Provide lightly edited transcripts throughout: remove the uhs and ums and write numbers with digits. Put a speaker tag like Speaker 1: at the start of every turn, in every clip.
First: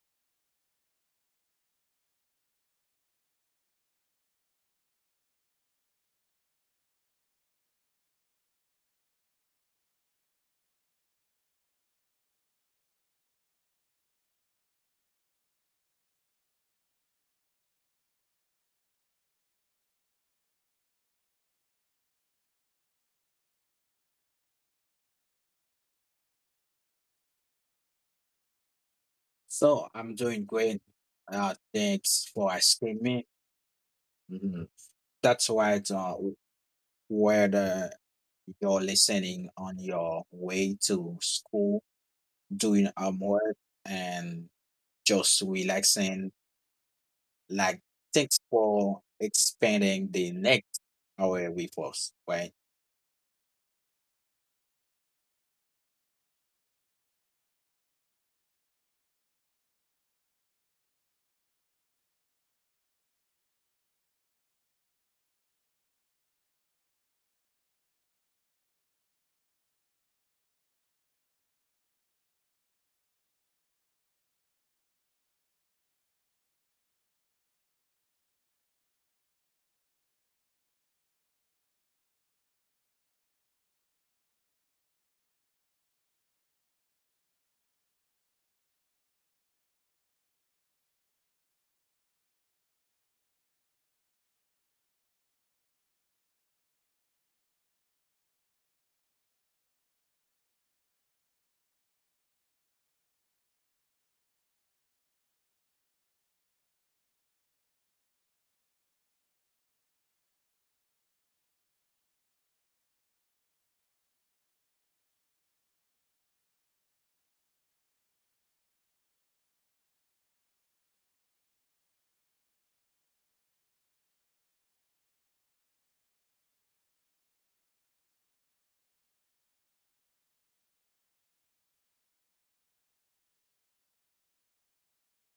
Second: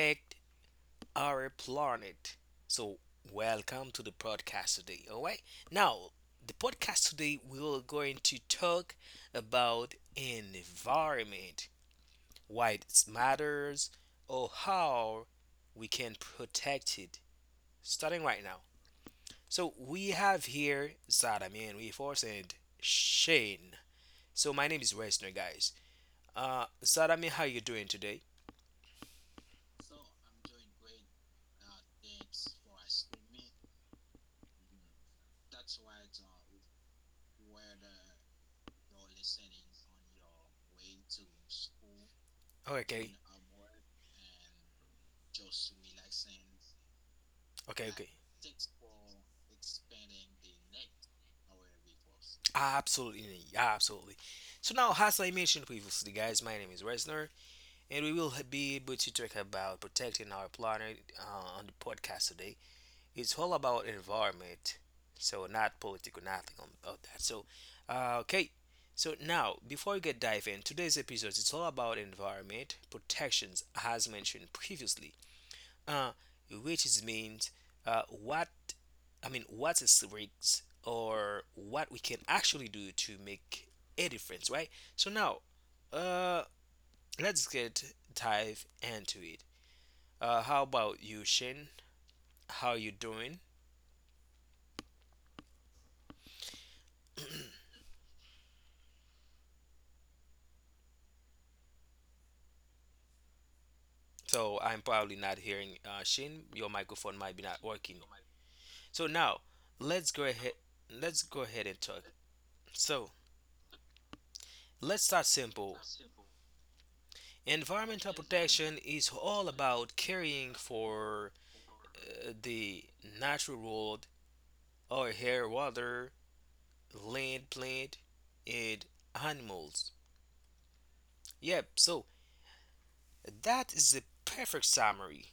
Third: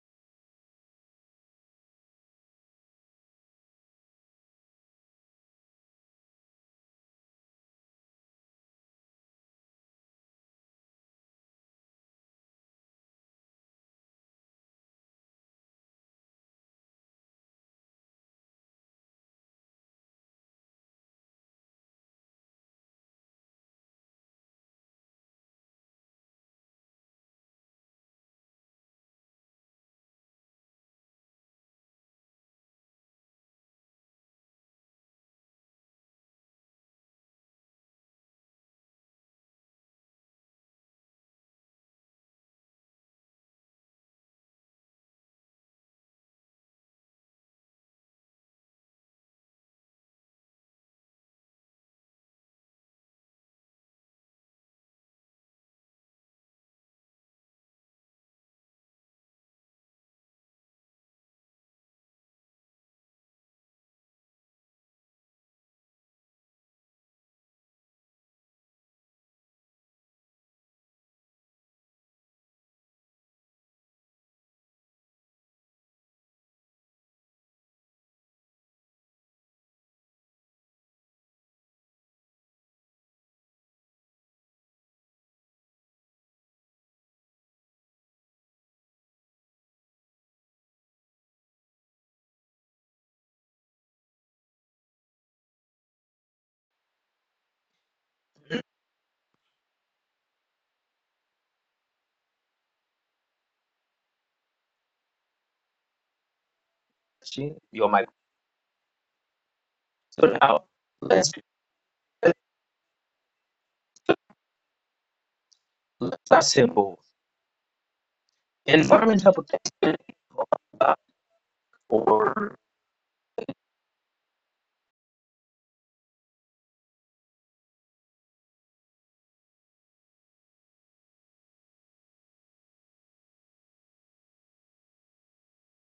Speaker 1: Protect Our Planet. So, Welcome to the podcast today. All right. Now, the podcast today we are going to talk about environment, why it matters, or how we can protect it. Starting right now. So we have here Zadamian Reforce and Shane. So my name is Westner, guys. Zadamian, how you doing today?
Speaker 2: So I'm doing great. Thanks for asking me. Mhm. That's why whether you're listening on your way to school,
Speaker 1: Oh,
Speaker 2: doing
Speaker 1: okay.
Speaker 2: homework, and just relaxing, like
Speaker 1: Okay, okay.
Speaker 2: thanks for expanding the next hour with us, right?
Speaker 1: Absolutely, absolutely. So now, as I mentioned previously, guys, my name is Resner, and we will be able to talk about protecting our planet on the podcast today. It's all about environment, so not political, nothing on about that. So, okay. So now, before we get dive in, today's episode it's all about environment protections, as mentioned previously, uh, which is means uh, what what's its risks or what we can actually do to make a difference, right? So now, uh, let's get dive into it. How about you, Shin? How you doing? So I'm probably not hearing Shin. Your microphone might be not working. So now, let's go ahead. Let's go ahead and talk. So let's start simple. Environmental protection is all about caring for the natural world or air, water, land, plant, and animals. Yep, so that is the perfect summary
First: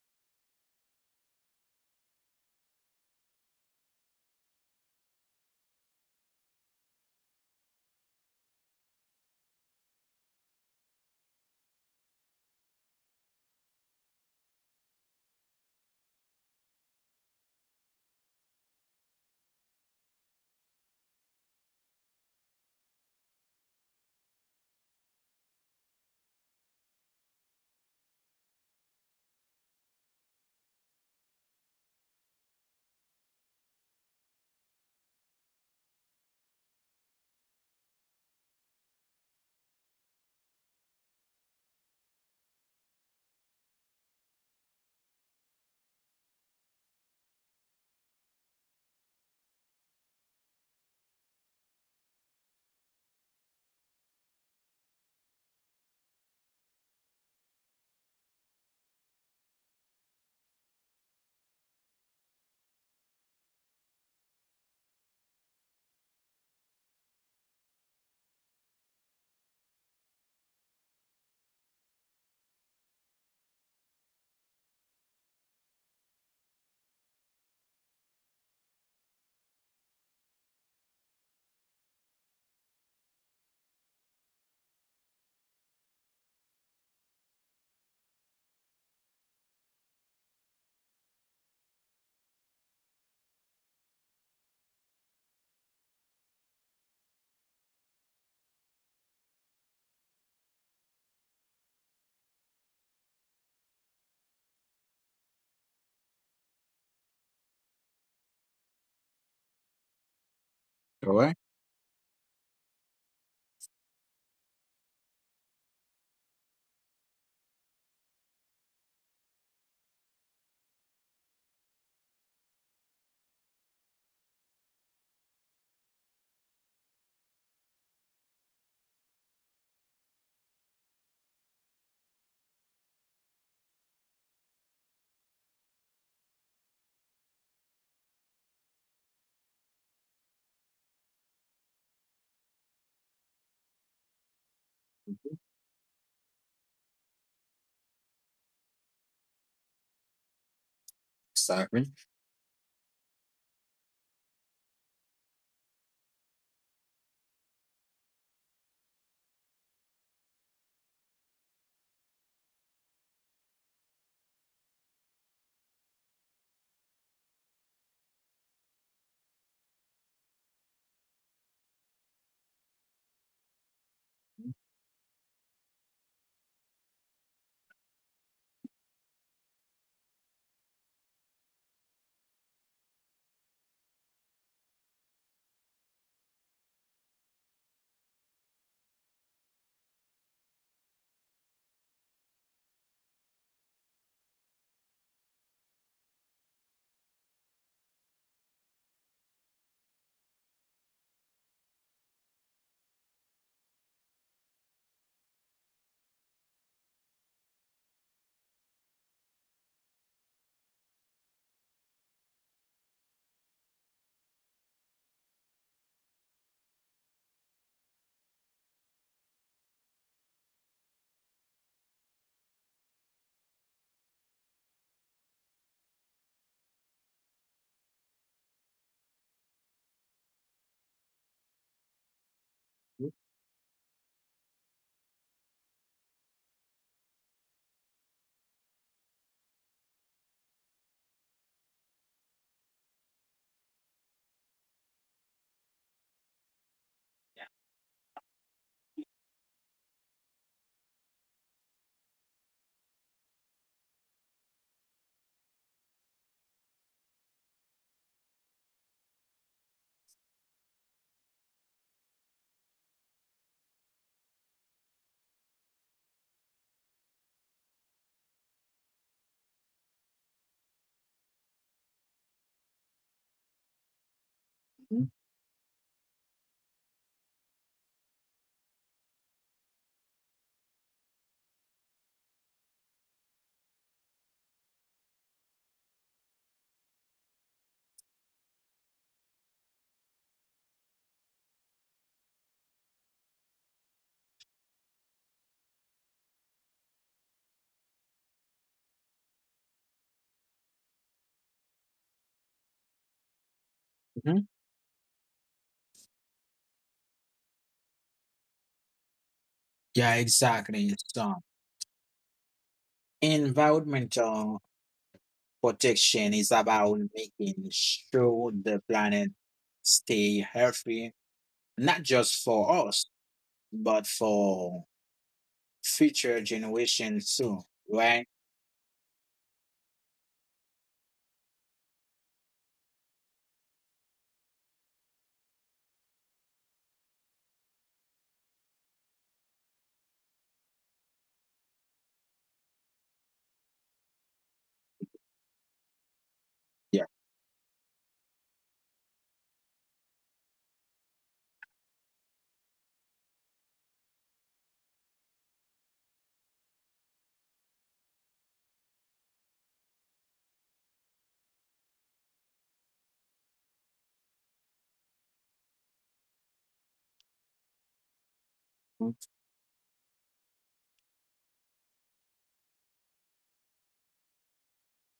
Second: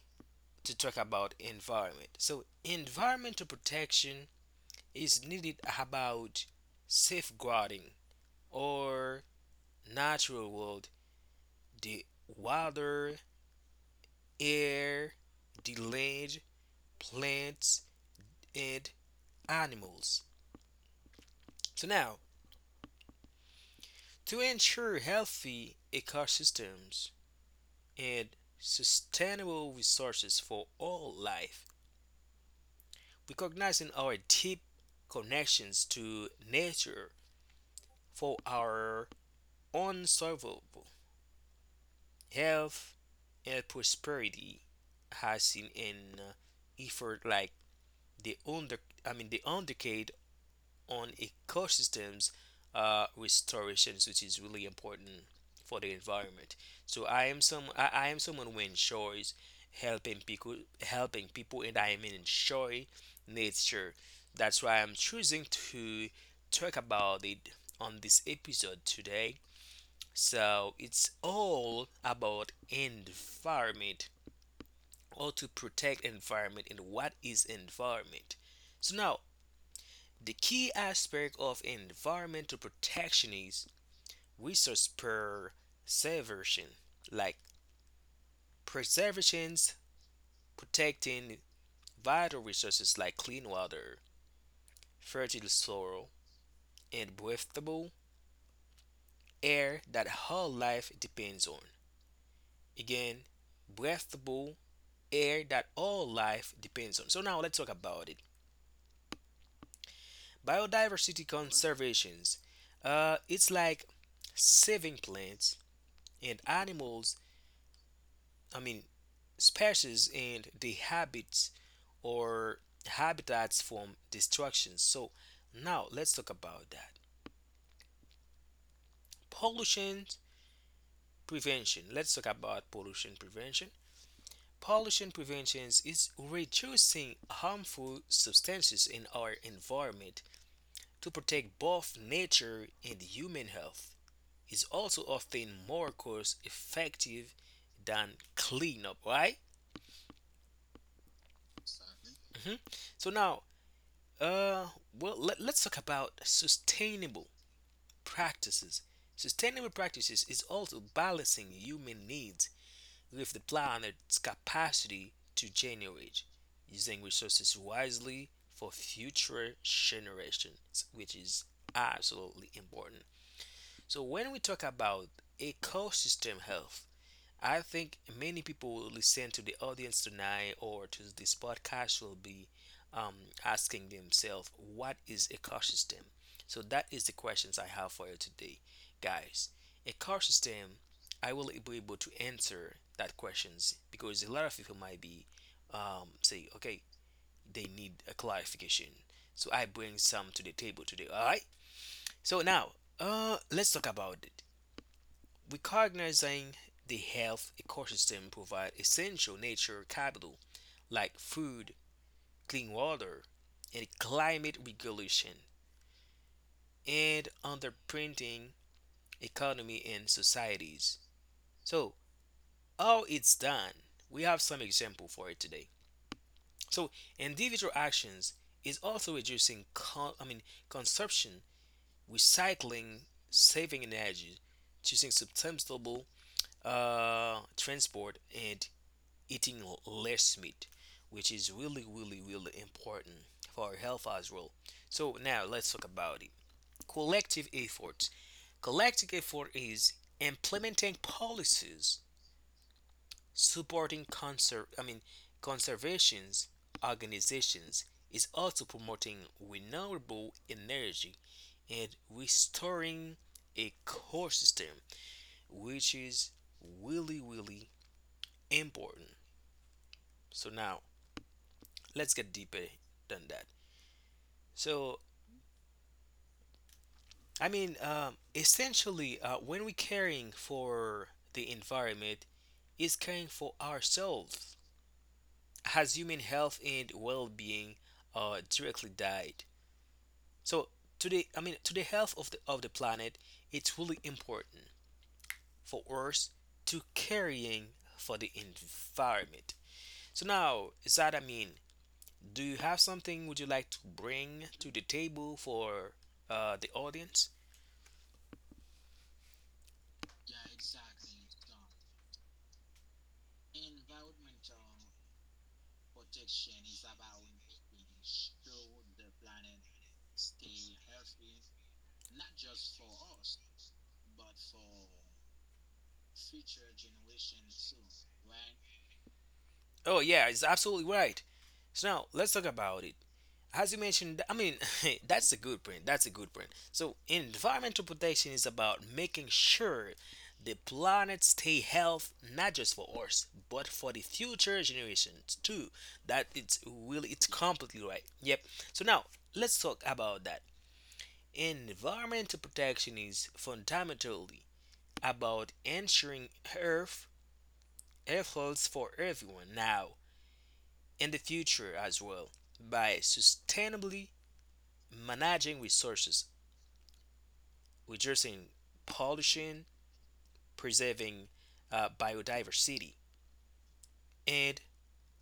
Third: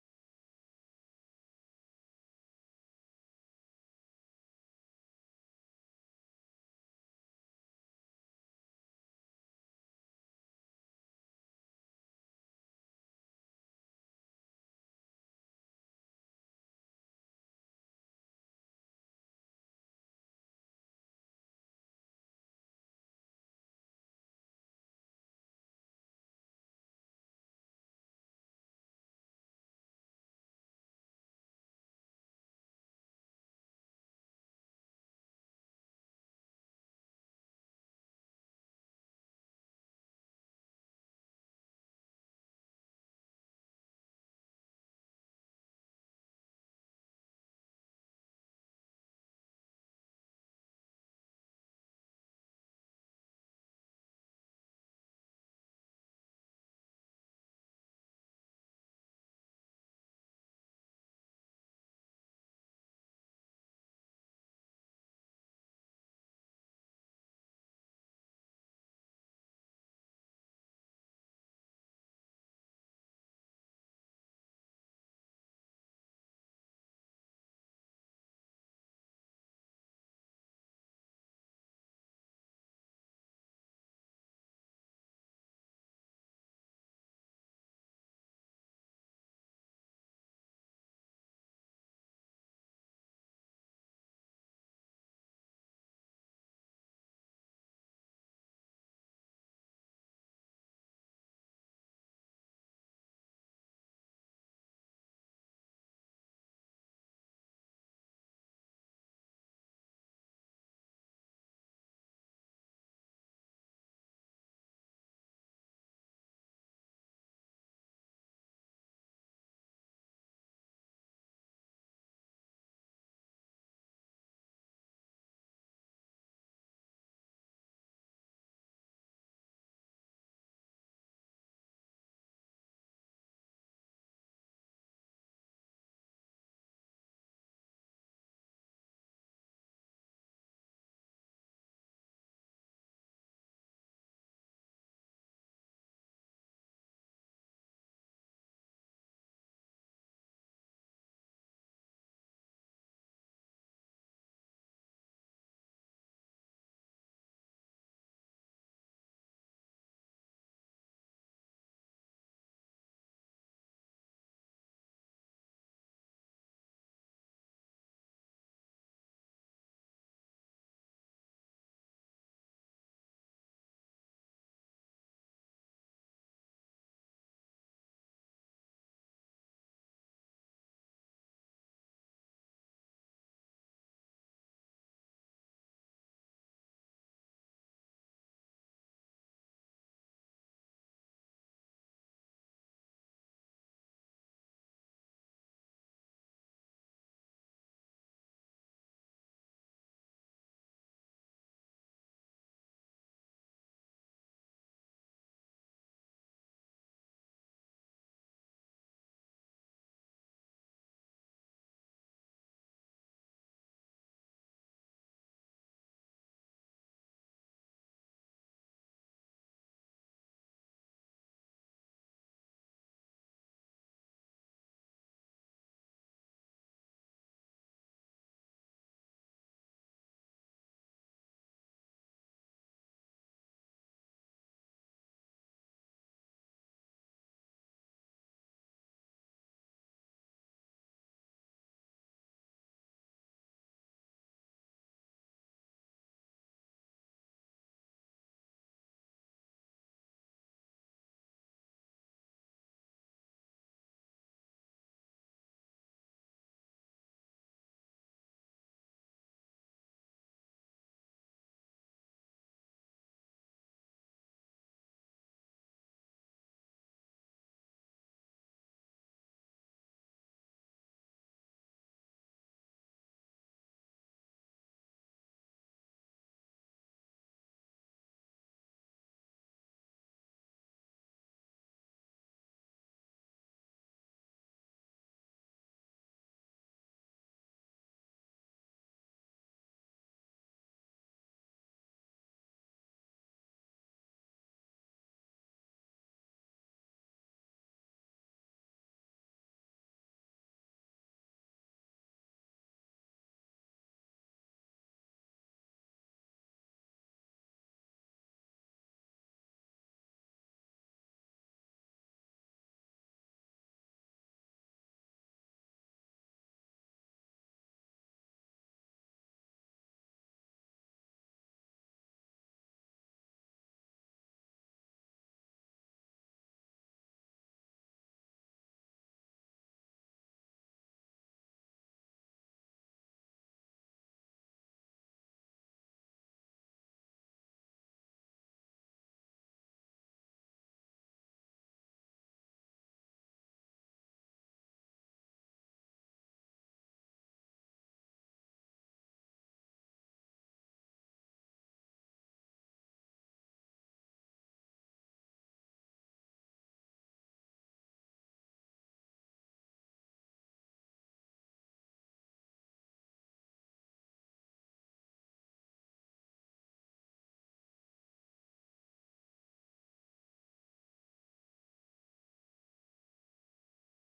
Speaker 1: to talk about environment. So, environmental protection is needed about safeguarding or natural world, the water, air, the land, plants, and animals. So, now to ensure healthy ecosystems, and sustainable resources for all life, recognizing our deep connections to nature for our unsurvivable health and prosperity has seen an effort like the under I mean the on decade on ecosystems restorations, which is really important for the environment. So I am someone who enjoys helping people helping people and I am enjoy nature. That's why I'm choosing to talk about it on this episode today. So it's all about environment or to protect environment and what is environment. So now the key aspect of environmental protection is resource preservation, like preservations protecting vital resources like clean water, fertile soil, and breathable air that all life depends on. Again, breathable air that all life depends on. So now let's talk about it.
Speaker 2: All right.
Speaker 1: Biodiversity conservations. It's like saving plants and animals I mean, species and the habits or habitats from destruction. So now let's talk about that. Pollution prevention. Let's talk about pollution prevention. Pollution prevention is reducing harmful substances in our environment to protect both nature and human health. It's also often more cost effective than cleanup, right?
Speaker 2: Exactly.
Speaker 1: Mhm. So now Uh, well, let's talk about sustainable practices. Sustainable practices is also balancing human needs with the planet's capacity to generate, using resources wisely for future generations, which is absolutely important. So, when we talk about ecosystem health, I think many people will listen to the audience tonight or to this podcast will be um, asking themselves, what is ecosystem? So that is the questions I have for you today, guys. Ecosystem, I will be able to answer that questions because a lot of people might be say, okay, they need a clarification. So I bring some to the table today. All right. So now, let's talk about it. Recognizing the health ecosystem provide essential nature capital like food, clean water, and climate regulation, and underprinting economy and societies. So, how it's done, we have some example for it today. So, individual actions is also reducing consumption, recycling, saving energy, choosing sustainable transport, and eating less meat, which is really, really, really important for our health as well. So now let's talk about it. Collective efforts. Collective effort is implementing policies supporting conservations organizations is also promoting renewable energy and restoring ecosystem, which is really, really important. So now let's get deeper than that. So,
Speaker 2: Mhm.
Speaker 1: essentially, when we're caring for the environment, is caring for ourselves. Has human health and well-being directly died? So, to the health of the planet, it's really important for us to caring for the environment. So now, Zad, do you have something would you like to
Speaker 2: Mhm.
Speaker 1: bring to the table for the audience?
Speaker 2: Yeah, exactly. So environmental Protection is about making sure the planet stay healthy, not just for us, but for future generations too, right?
Speaker 1: Oh yeah, it's absolutely right. So now let's talk about it. As you mentioned, that's a good print. That's a good print. So environmental protection is about making sure the planet stay healthy, not just for us but for the future generations too. That it's
Speaker 2: Yeah.
Speaker 1: really it's completely right. Yep. So now let's talk about that. Environmental protection is fundamentally about ensuring Earth air flows for everyone now in the future as well by sustainably managing resources, reducing pollution, preserving biodiversity, and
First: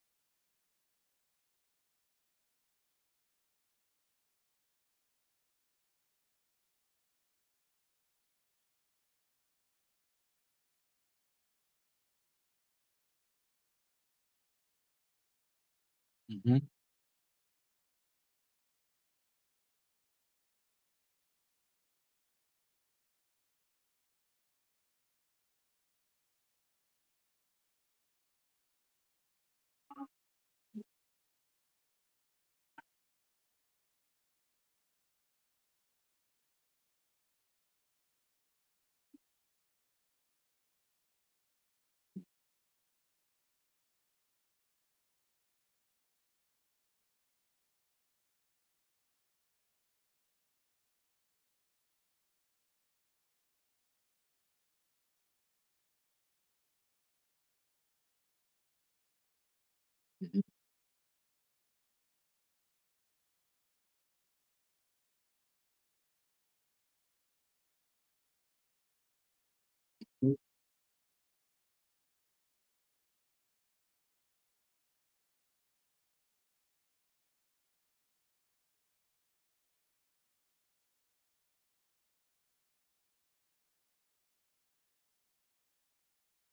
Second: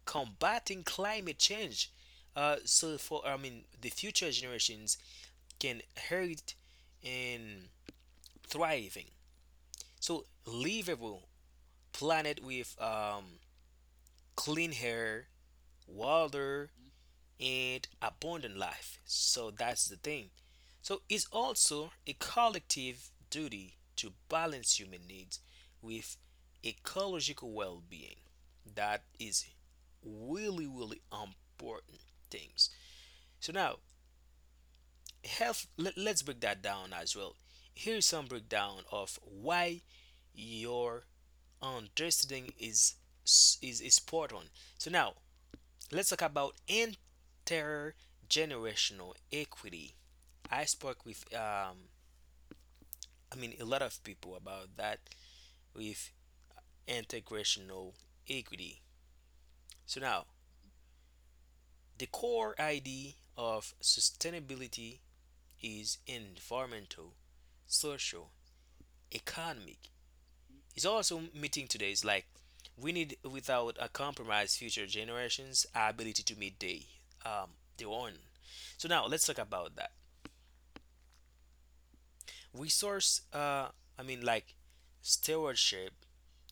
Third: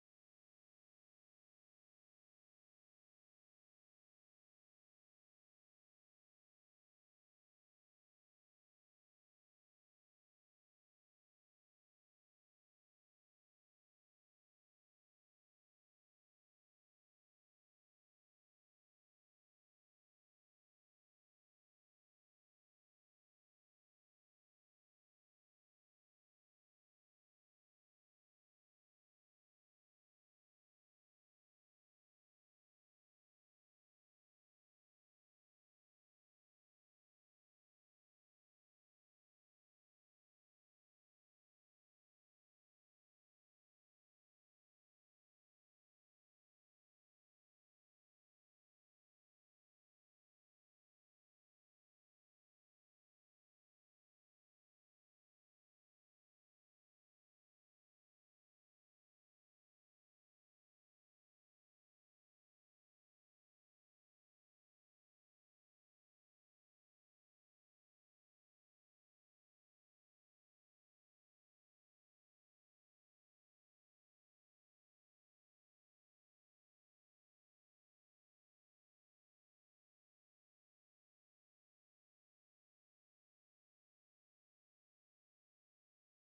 Speaker 1: combating climate change. So for the future generations can inherit and thriving. So livable planet with clean air,
Speaker 2: Mhm.
Speaker 1: water, and abundant life. So that's the thing. So it's also a collective duty to balance human needs with ecological well-being. That is really really important things. So now health. Let's break that down as well. Here's some breakdown of why your understanding is spot on. So now let's talk about intergenerational equity. I spoke with, a lot of people about that with integrational equity. So now, the core idea of sustainability is environmental, social, economic. It's also meeting today's like we need without a compromise future generations' ability to meet they um, their own. So now let's talk about that. Resource, I mean, like stewardship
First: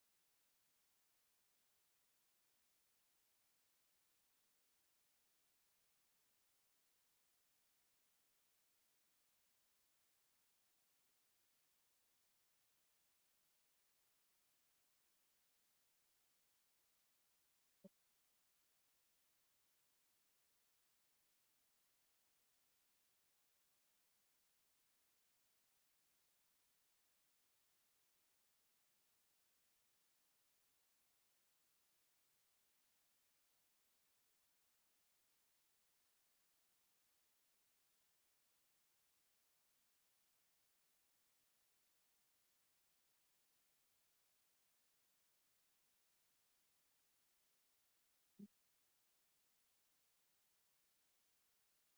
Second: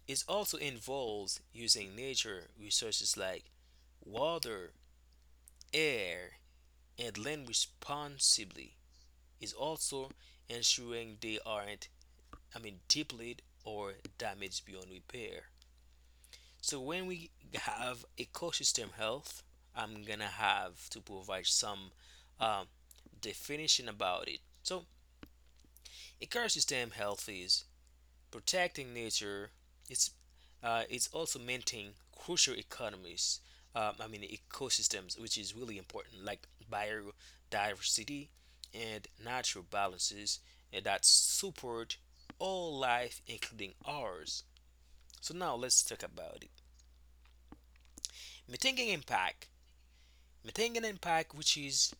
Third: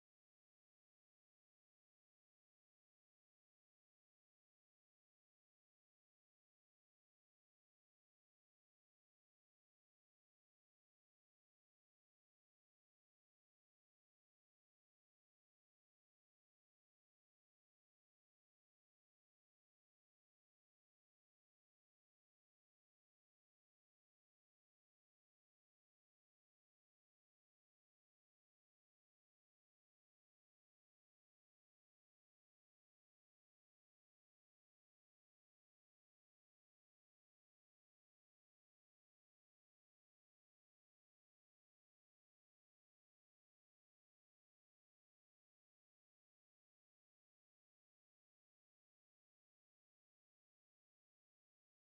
Speaker 1: is also involves using nature resources like water, air, and land responsibly. Is also ensuring they aren't, depleted or damaged beyond repair. So when we have ecosystem health, I'm gonna have to provide some um, definition about it. So ecosystem health is protecting nature it's it's also maintaining crucial economies. Ecosystems, which is really important, like biodiversity and natural balances and that support all life, including ours. So now let's talk about it. Mitigating impact, mitigating impact, which is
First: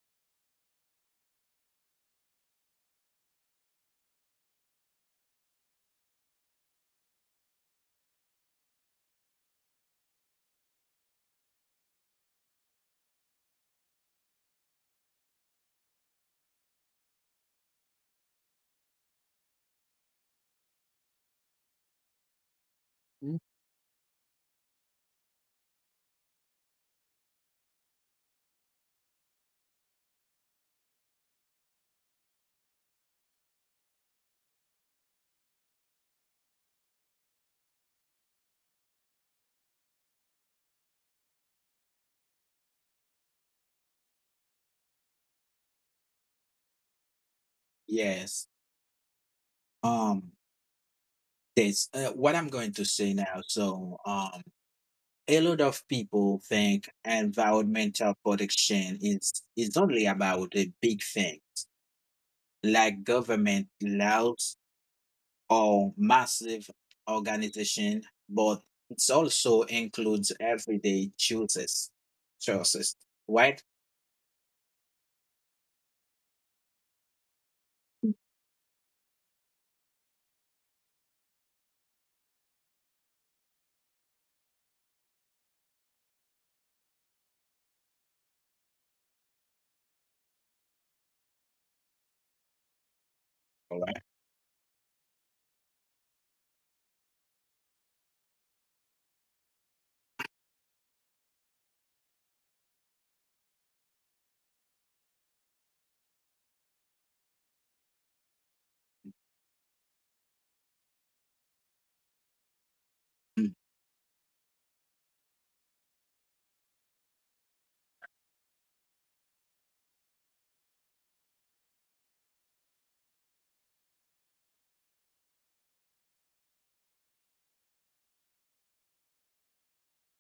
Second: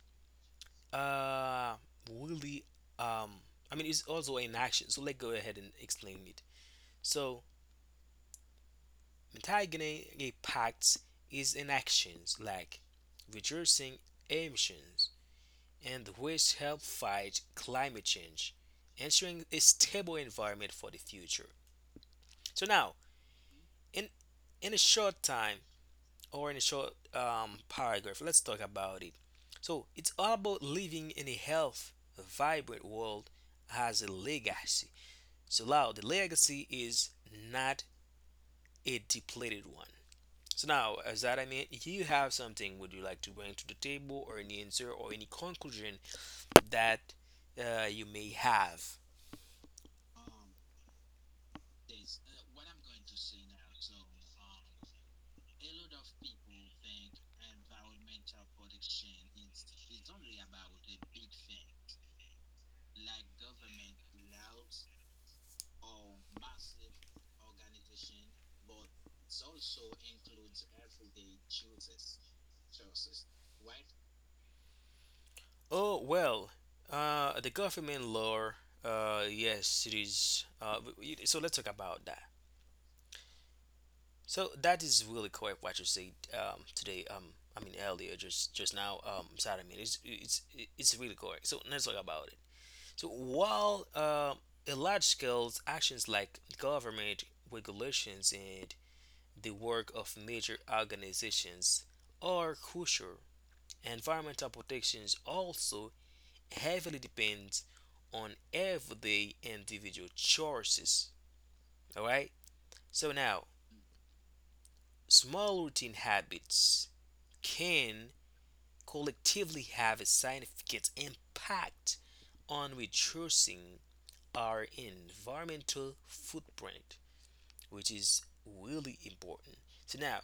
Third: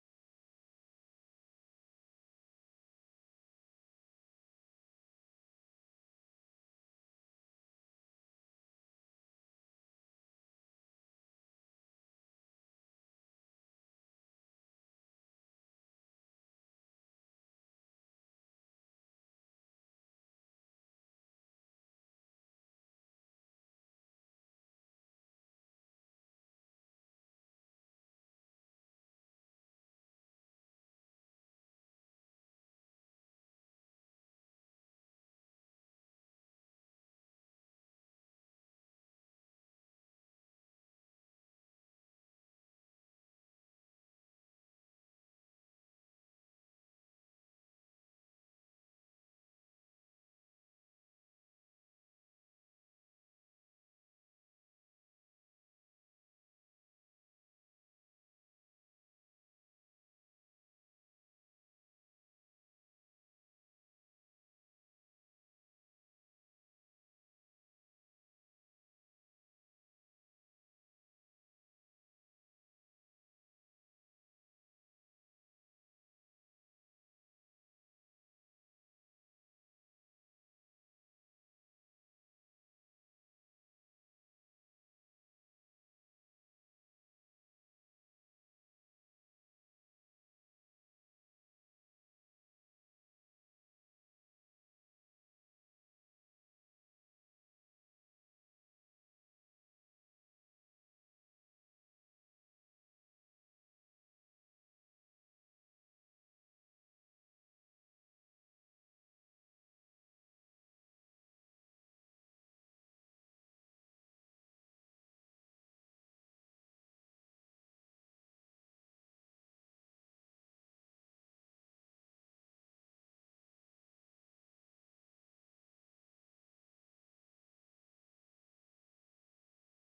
Speaker 1: uh really um I mean it's also an action. So let's go ahead and explain it. So antagoning impacts is in actions like reducing emissions and which help fight climate change, ensuring a stable environment for the future. So now,
Speaker 2: Mhm.
Speaker 1: in in a short time or in a short paragraph, let's talk about it. So it's all about living in a health, vibrant world as a legacy. So now the legacy is not a depleted one. So now, as that I mean, if you have something would you like to bring to the table, or any answer, or any conclusion that you may
Speaker 2: Yes.
Speaker 1: have?
Speaker 2: Um, this what I'm going to say now. So, a lot of people think environmental protection is only about the big things like government laws or massive organization, but it also includes everyday choices. Choices, right?
Speaker 1: Oh well, the government law. Yes, it is. So let's talk about that. So that is really correct what you said today. Earlier, just now. Sorry, it's really correct. So let's talk about it. So
Speaker 2: All
Speaker 1: while
Speaker 2: right.
Speaker 1: a large scale actions like government regulations and the work of major organizations are crucial. Environmental protections also heavily depends on everyday individual choices. All right. So now, small routine habits can collectively have a significant impact on reducing our environmental footprint, which is really important. So now,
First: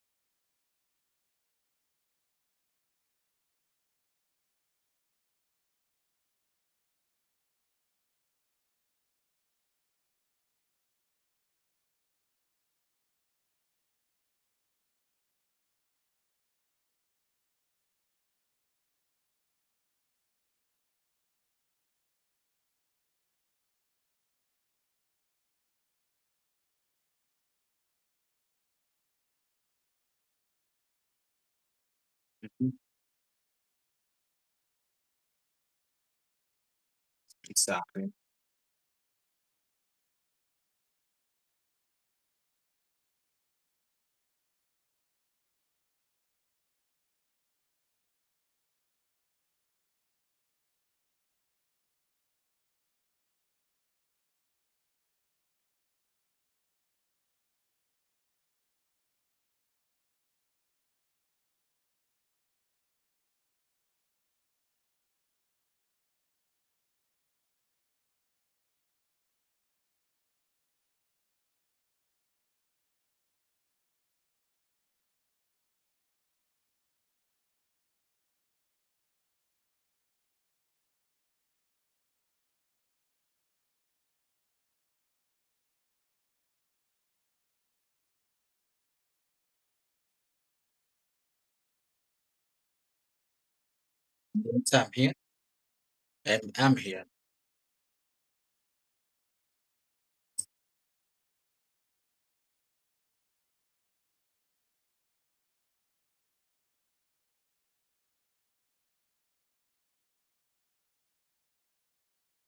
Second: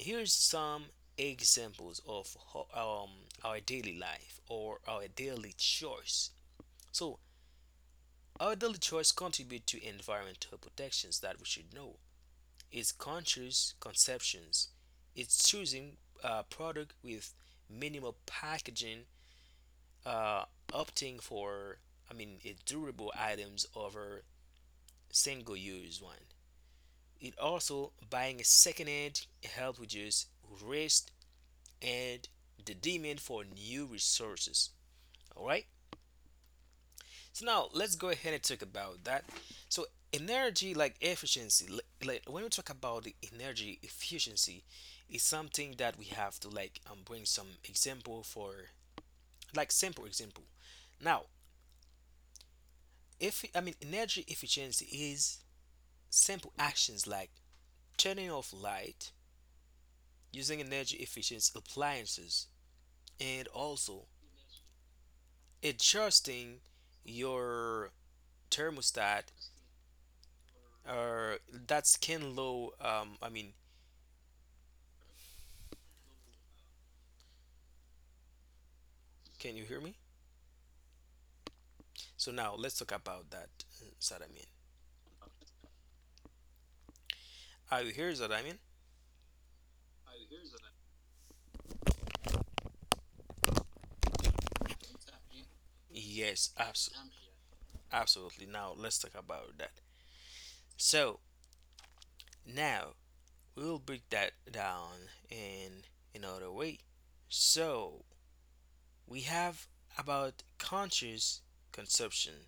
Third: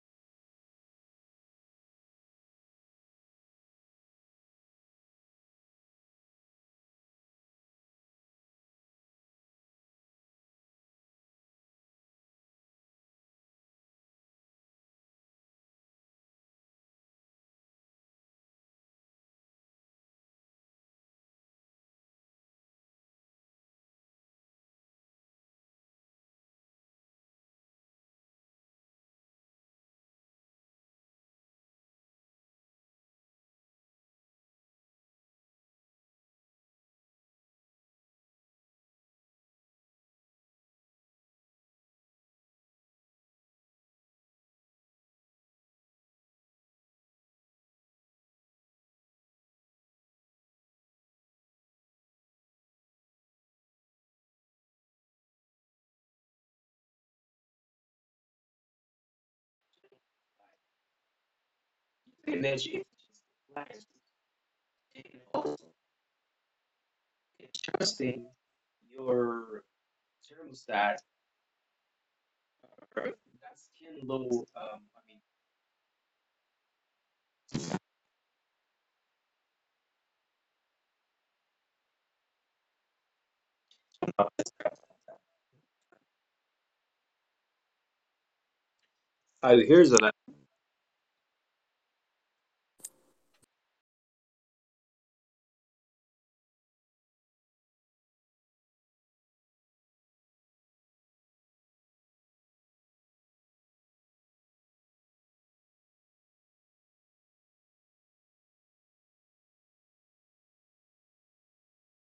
Speaker 1: here's some examples of our daily life or our daily choice. So, our daily choice contribute to environmental protections that we should know. It's conscious conceptions. It's choosing a product with minimal packaging, uh, opting for, a durable items over single-use one. It also buying a second-hand help reduce waste and
Speaker 2: Mhm.
Speaker 1: the demand for new resources. All right. So now let's go
Speaker 2: Exactly.
Speaker 1: ahead and talk about that. So energy like efficiency, like when we talk about the energy efficiency, is something that we have to like bring some example for like simple example. Now, if I mean energy efficiency is simple actions like turning off light, using energy efficient appliances, and also adjusting your thermostat or that's can low I mean can you hear me? So now let's talk about that Sadamin. Are you here Sadamin?
Speaker 2: Yes, I'm here. I'm,
Speaker 1: Yes,
Speaker 2: I'm here.
Speaker 1: absolutely. Absolutely. Now let's talk about that. So now we'll break that down in another way. So we have about conscious consumption.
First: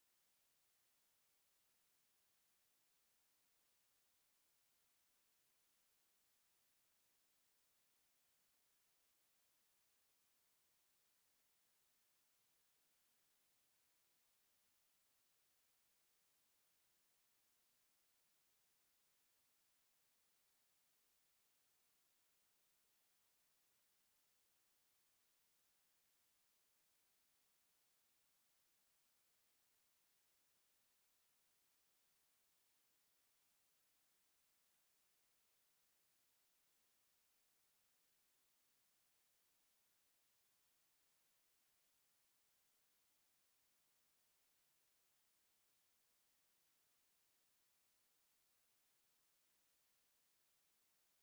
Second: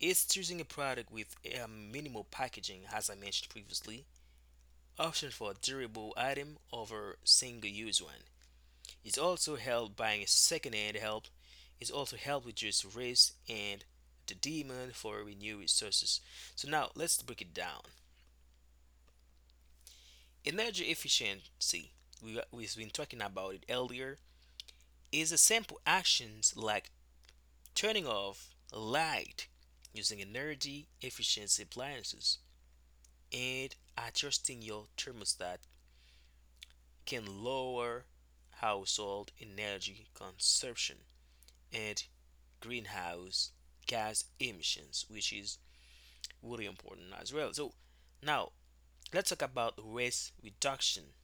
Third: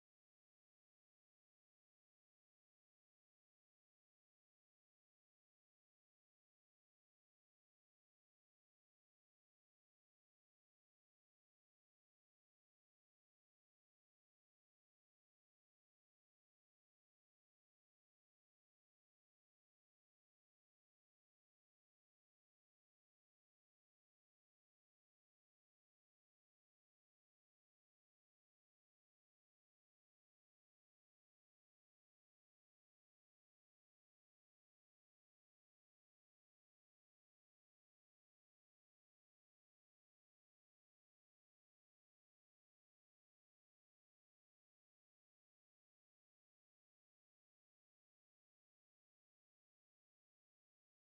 Speaker 1: It's choosing a product with a minimal packaging, as I mentioned previously, option for durable item over single-use one is also help buying a second-hand help is also help reduce risk and the demand for renewable resources. So now let's break it down. Energy efficiency, we've been talking about it earlier, is the simple actions like turning off light using energy efficiency appliances and adjusting your thermostat can lower household energy consumption and greenhouse gas emissions, which is really important as well. So now let's talk about waste reduction.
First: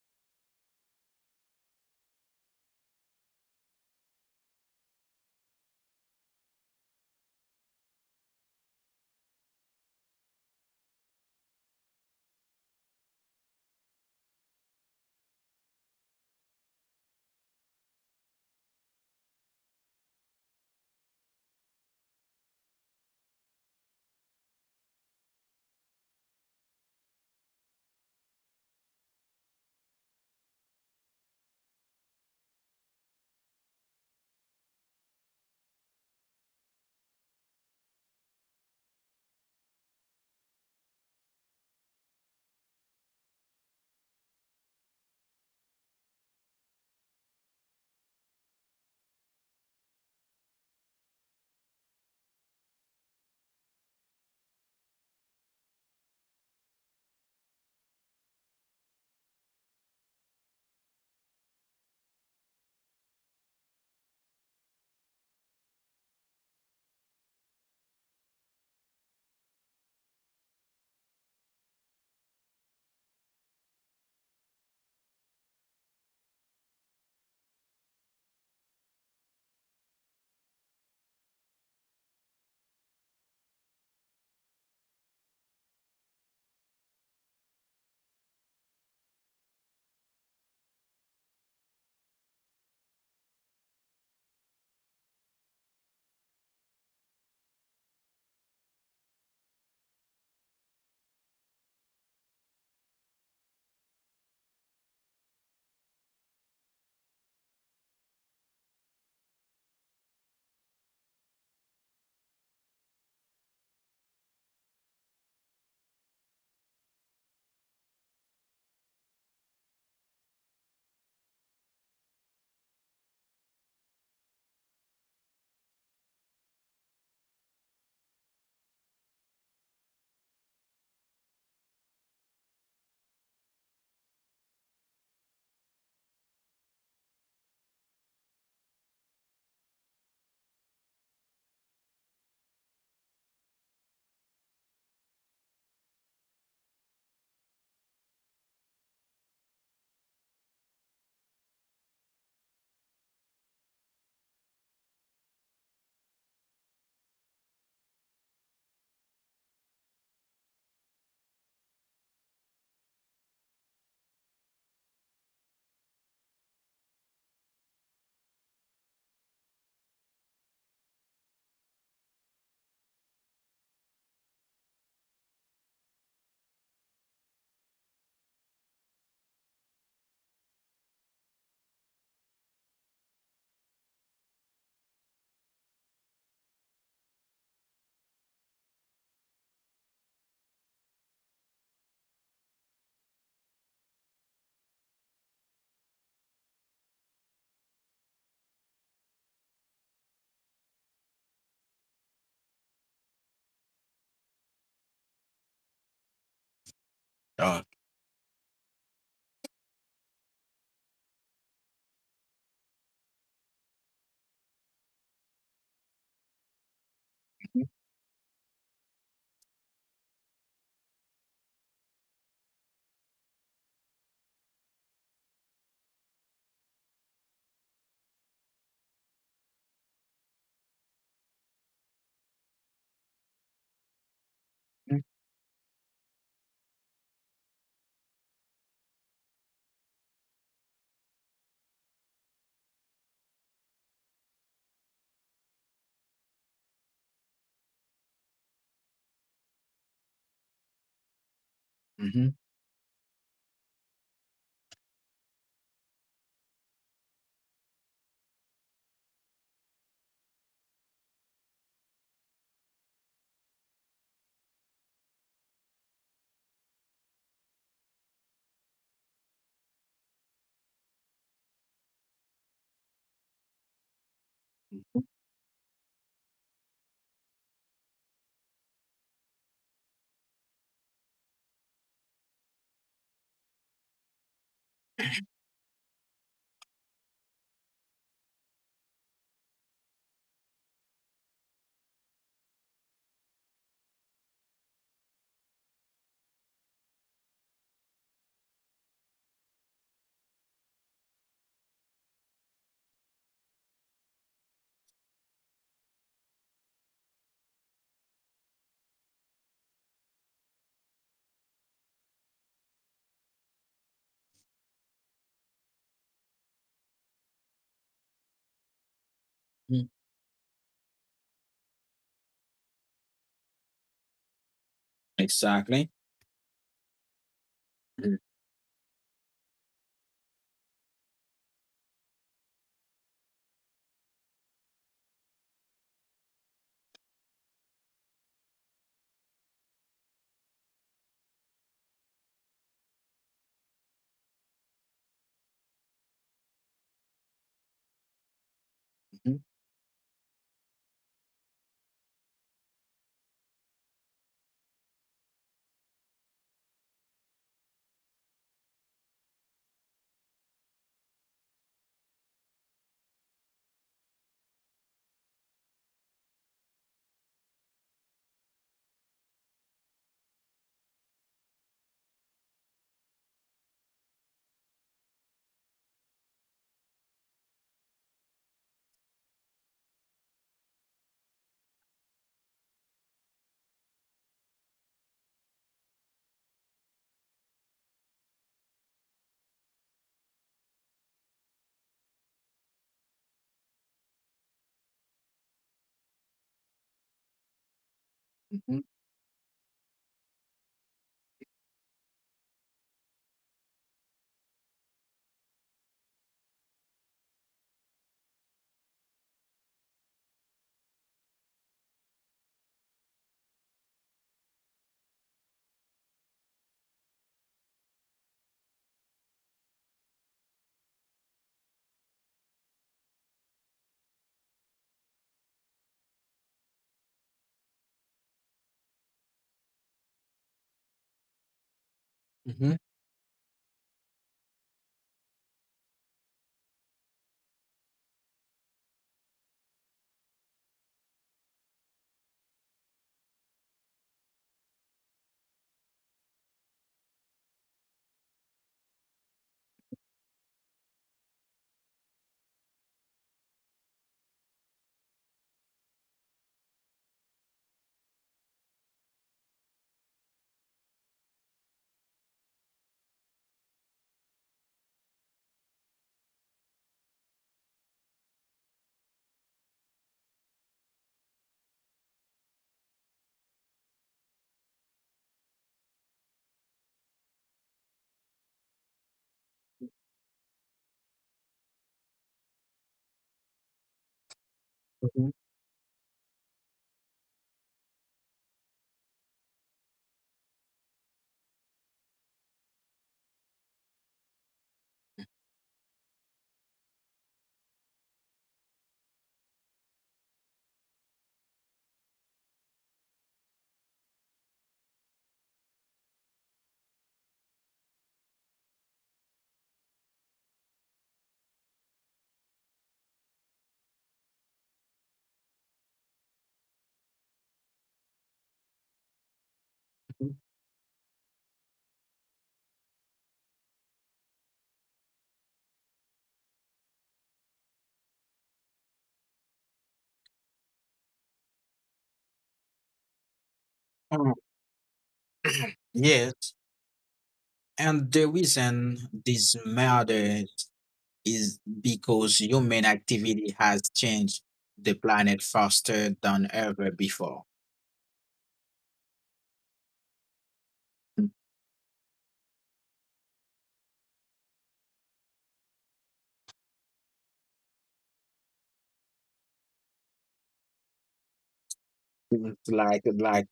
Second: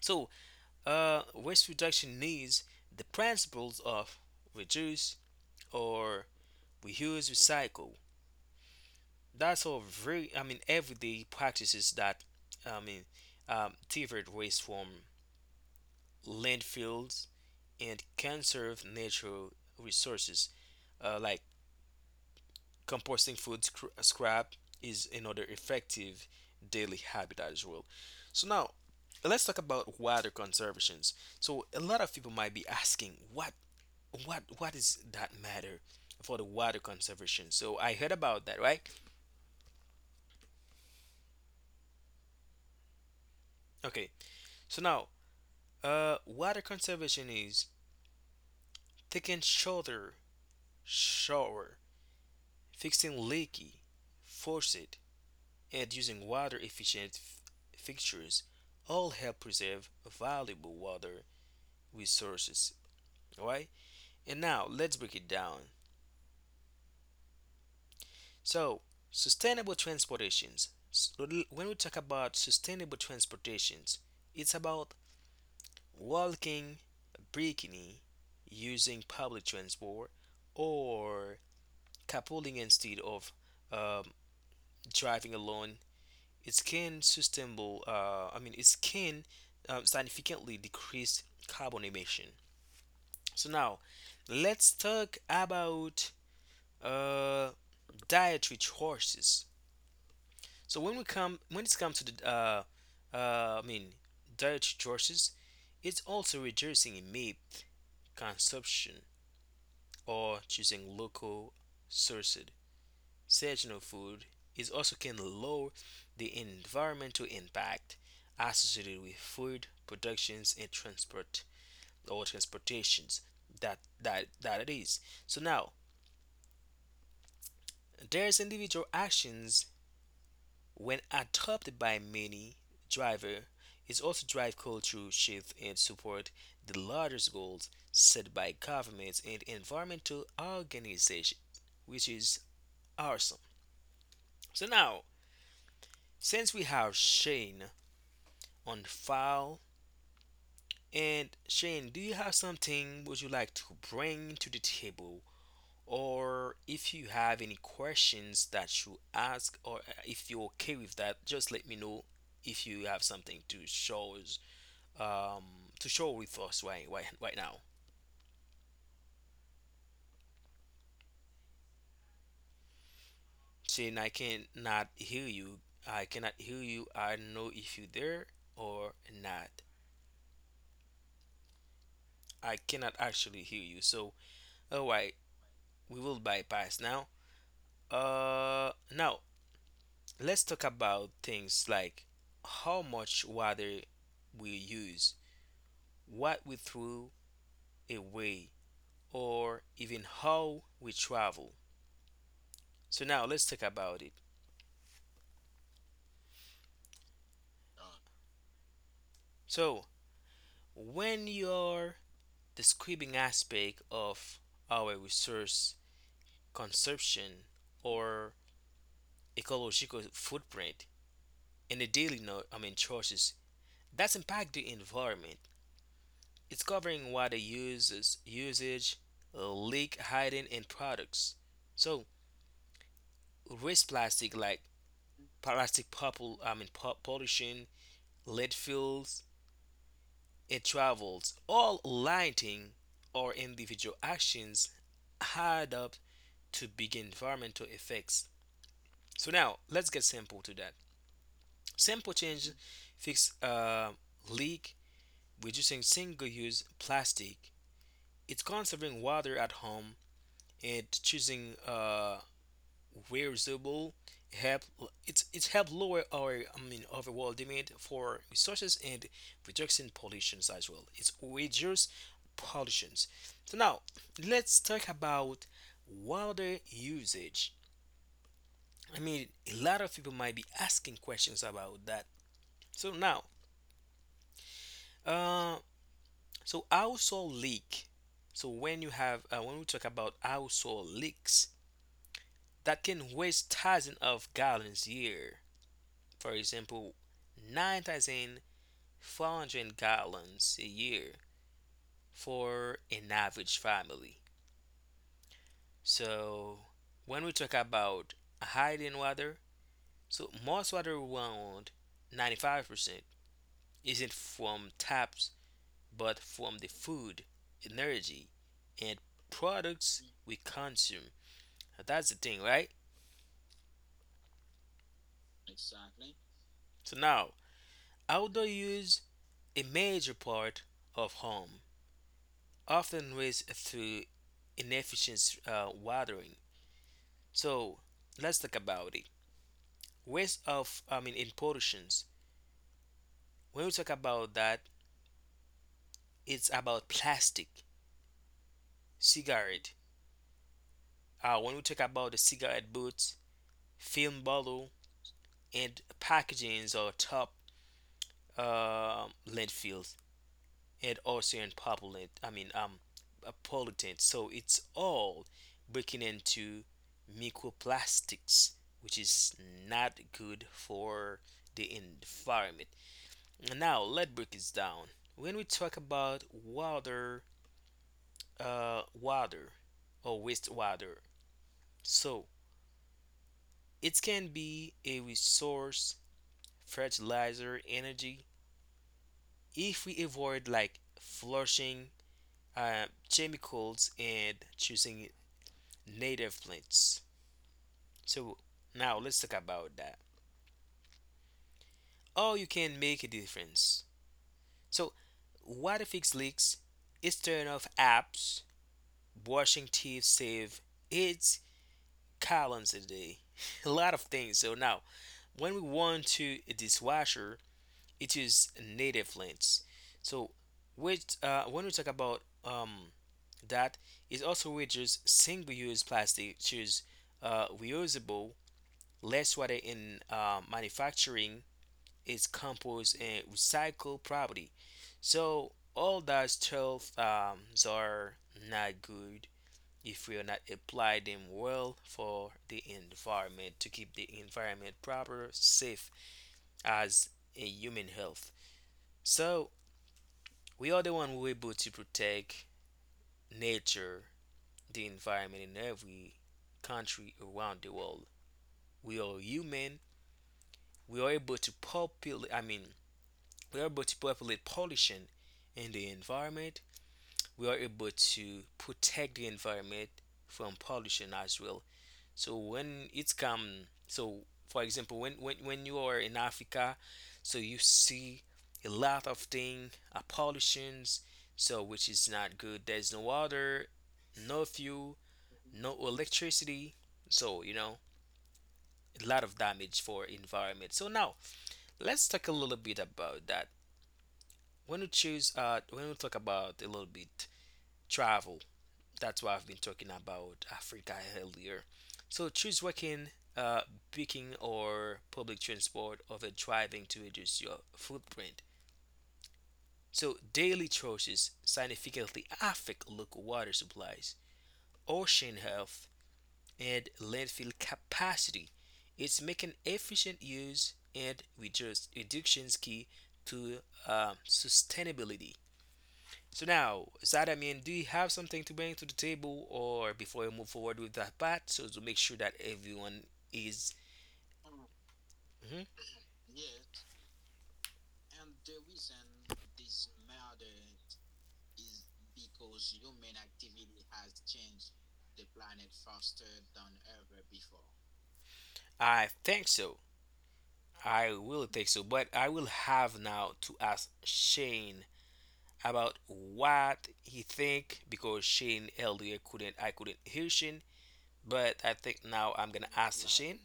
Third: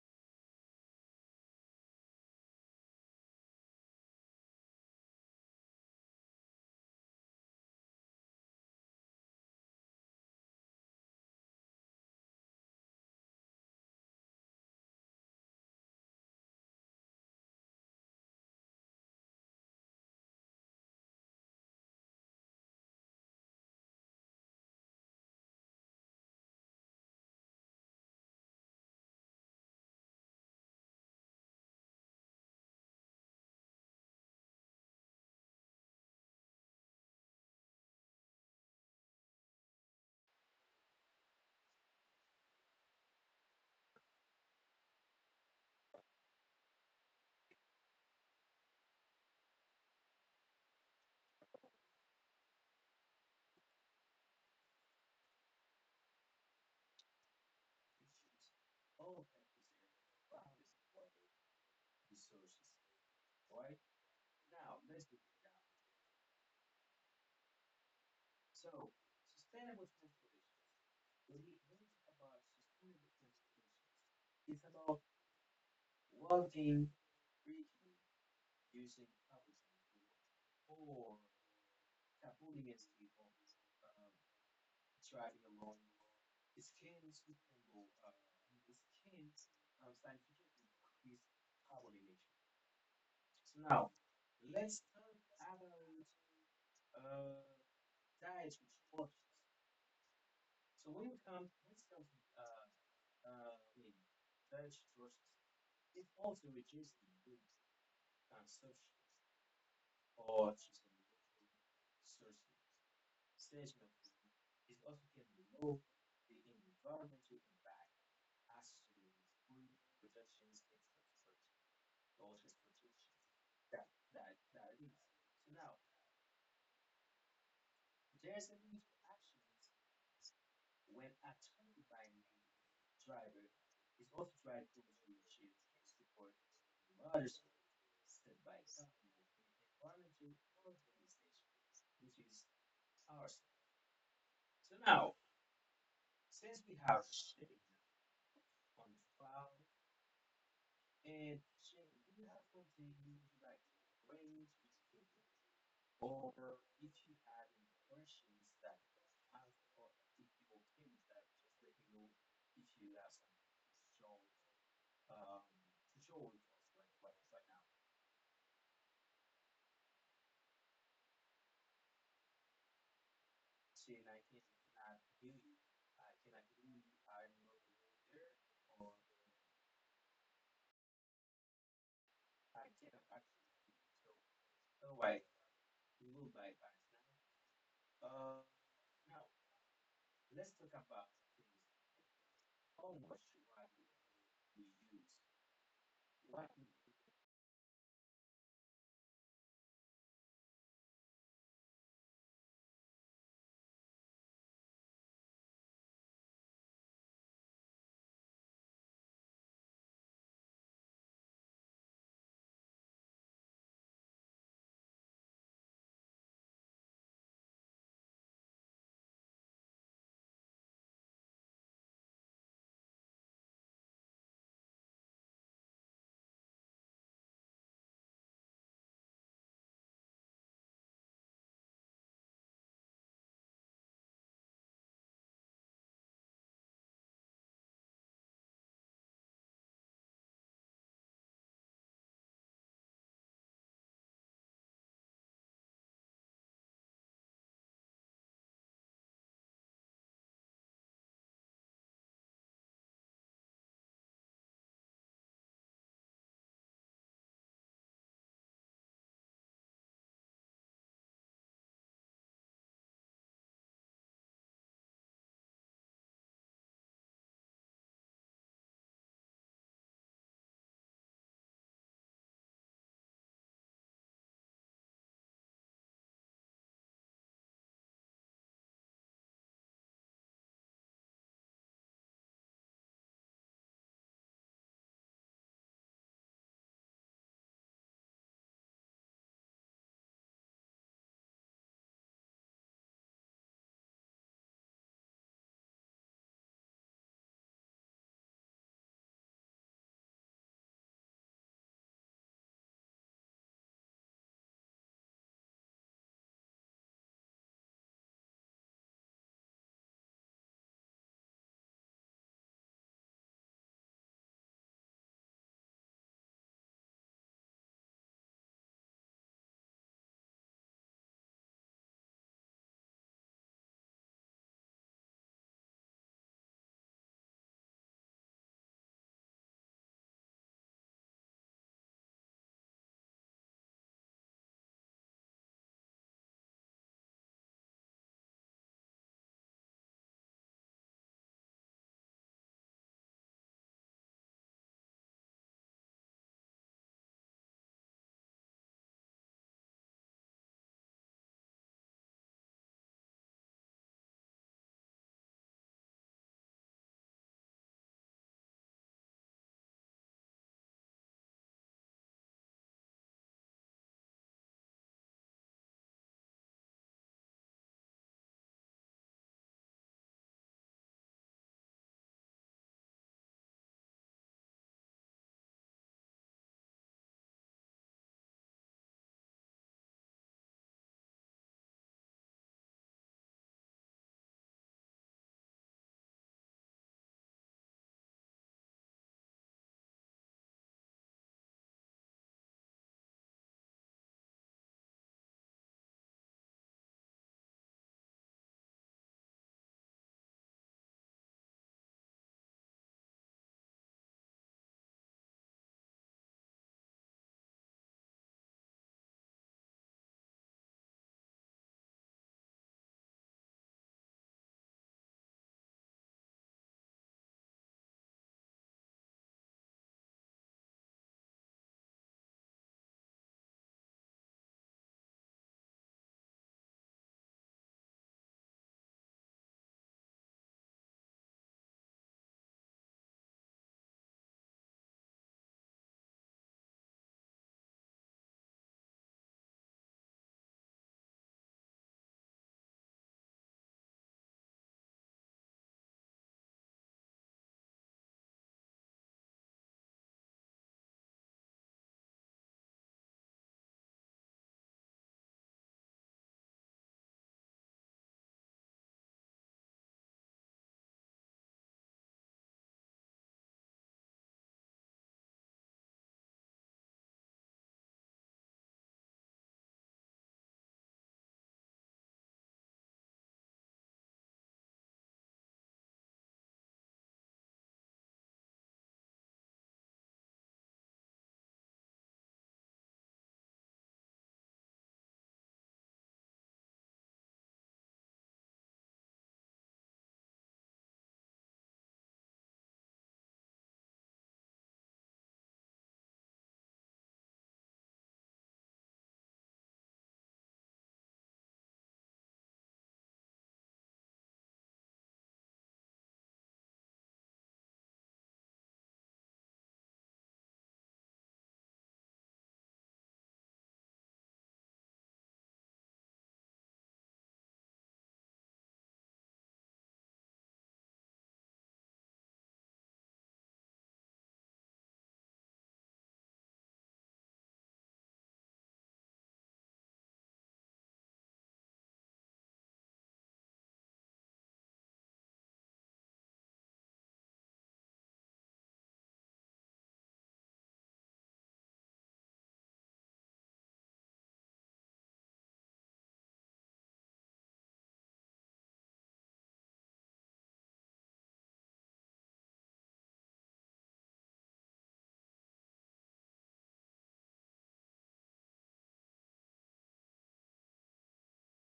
Speaker 1: So waste reduction needs the principles of reduce or reuse, recycle. That's all very, everyday practices that, I mean, divert waste from landfills and conserve natural resources. Like composting scrap is another effective daily habit as well. So now let's talk about water conservations. So a lot of people might be asking, what is that matter for the water conservation? So I heard about that, right? Okay, so now water conservation is taking shorter shower, fixing leaky faucet, and using water efficient fixtures all help preserve valuable water resources. Alright, and now let's break it down. So, sustainable transportations. When we talk about sustainable transportations, it's about walking, biking, using public transport, or carpooling instead of um, driving alone. It can sustainable. It can significantly decrease carbon emission. So now, let's talk about uh, dietary choices. So when it comes to the, uh, I mean, dietary choices, it's also reducing meat consumption or choosing local sourced seasonal food is also can lower the environmental impact associated with food productions and transport or transportations. That it is. So now there's individual actions when adopted by many driver is also drive culture shift and support the largest goals set by governments and environmental organizations, which is awesome. So now, since we have seen on file. And Shane, do you have something would you like to bring to the table? Or if you have any questions that you ask, or if you're okay with that, just let me know if you have something to show us, um, to show with us right now. Shane, I cannot hear you. I cannot hear you. I don't know if you're there or not. I cannot actually hear you. So, all right, we will bypass now. Now let's talk about things like how much water we use, what we throw away, or even how we travel. So now let's talk about it.
Speaker 2: Uh,
Speaker 1: So when you're describing aspect of our resource consumption or ecological footprint in the daily I mean choices that's impact the environment. It's covering water uses usage, leak hiding in products. So waste plastic like plastic popul I mean po- pollution, lead fuels, it travels. All lighting or individual actions add up to big environmental effects. So now let's get simple to that. Simple
Speaker 2: mhm,
Speaker 1: change, fix leak, reducing single-use plastic. It's conserving water at home and choosing reusable help. It's help lower our overall demand for resources and reducing pollutions as well. It's reduce pollutions. So now let's talk about water usage. I mean a lot of people might be asking questions about that. So now uh household leak. So when you have when we talk about household leaks that can waste thousands of gallons a year. For example, 9,400 gallons a year for an average family. So, when we talk about hiding water, so most water around 95% isn't from taps but from the food, energy, and
Speaker 2: mhm.
Speaker 1: products we consume. That's the thing, right?
Speaker 2: Exactly.
Speaker 1: So now
Speaker 2: Mhm,
Speaker 1: outdoor use a major part of home, often raised through inefficient watering. So let's talk about it. Waste of I mean In pollutions. When we talk about that, it's about plastic,
Speaker 2: mhm,
Speaker 1: cigarette. When we talk about the cigarette butts, film bottle, and packagings or top landfills, and also in populate I mean pollutant. So it's all breaking into microplastics, which is not good for the environment. Now let's break this down. When we talk about water, uh, water or wastewater, so it can be a resource, fertilizer, energy. If we avoid like flushing uh, chemicals and choosing native plants. So now let's talk about that. How you can make a difference. So what fix leaks is turn off apps, brushing teeth save 8 gallons a day. A lot of things. So now when we want to a dishwasher, it is native plants. So which when we talk about that it also reduces single-use plastic, choose reusable. Less water in manufacturing is
Speaker 2: mhm,
Speaker 1: compost and recycle property. So all those tools are not good if we are not apply them well for the environment, to keep the environment proper, safe as a human health. So we are the one who are able to protect nature, the environment in every country around the world. We are human. We are able to populate. I mean, we are able to populate pollution in the environment. We are able to protect the environment from pollution as well. So when it's come, so for example, when you are in Africa, so you see a lot of thing, pollutions, so which is not good. There's no water, no fuel,
Speaker 2: mhm,
Speaker 1: no electricity. So you know a lot of damage for environment. So now let's talk a little bit about that. When we talk about a little bit travel, that's why I've been talking about Africa earlier. So choose walking, uh biking, or public transport over driving to reduce your footprint. So daily choices significantly affect local water supplies, ocean health, and landfill capacity. It's making efficient
Speaker 2: mhm.
Speaker 1: use and reduce reductions key to sustainability. So now, Zad, do you have something to bring to the table, or before we move forward with that part, so to make sure that everyone is,
Speaker 2: Uh,
Speaker 1: mhm.
Speaker 2: Yes. And the reason this matters is because human activity has changed the planet faster than ever before.
Speaker 1: I think so. I will think so, but I will have now to ask Shane about what he think because Shane earlier couldn't, I couldn't hear Shane, but I think now
Speaker 2: Seems
Speaker 1: I'm gonna
Speaker 2: like
Speaker 1: ask
Speaker 2: like
Speaker 1: Shane.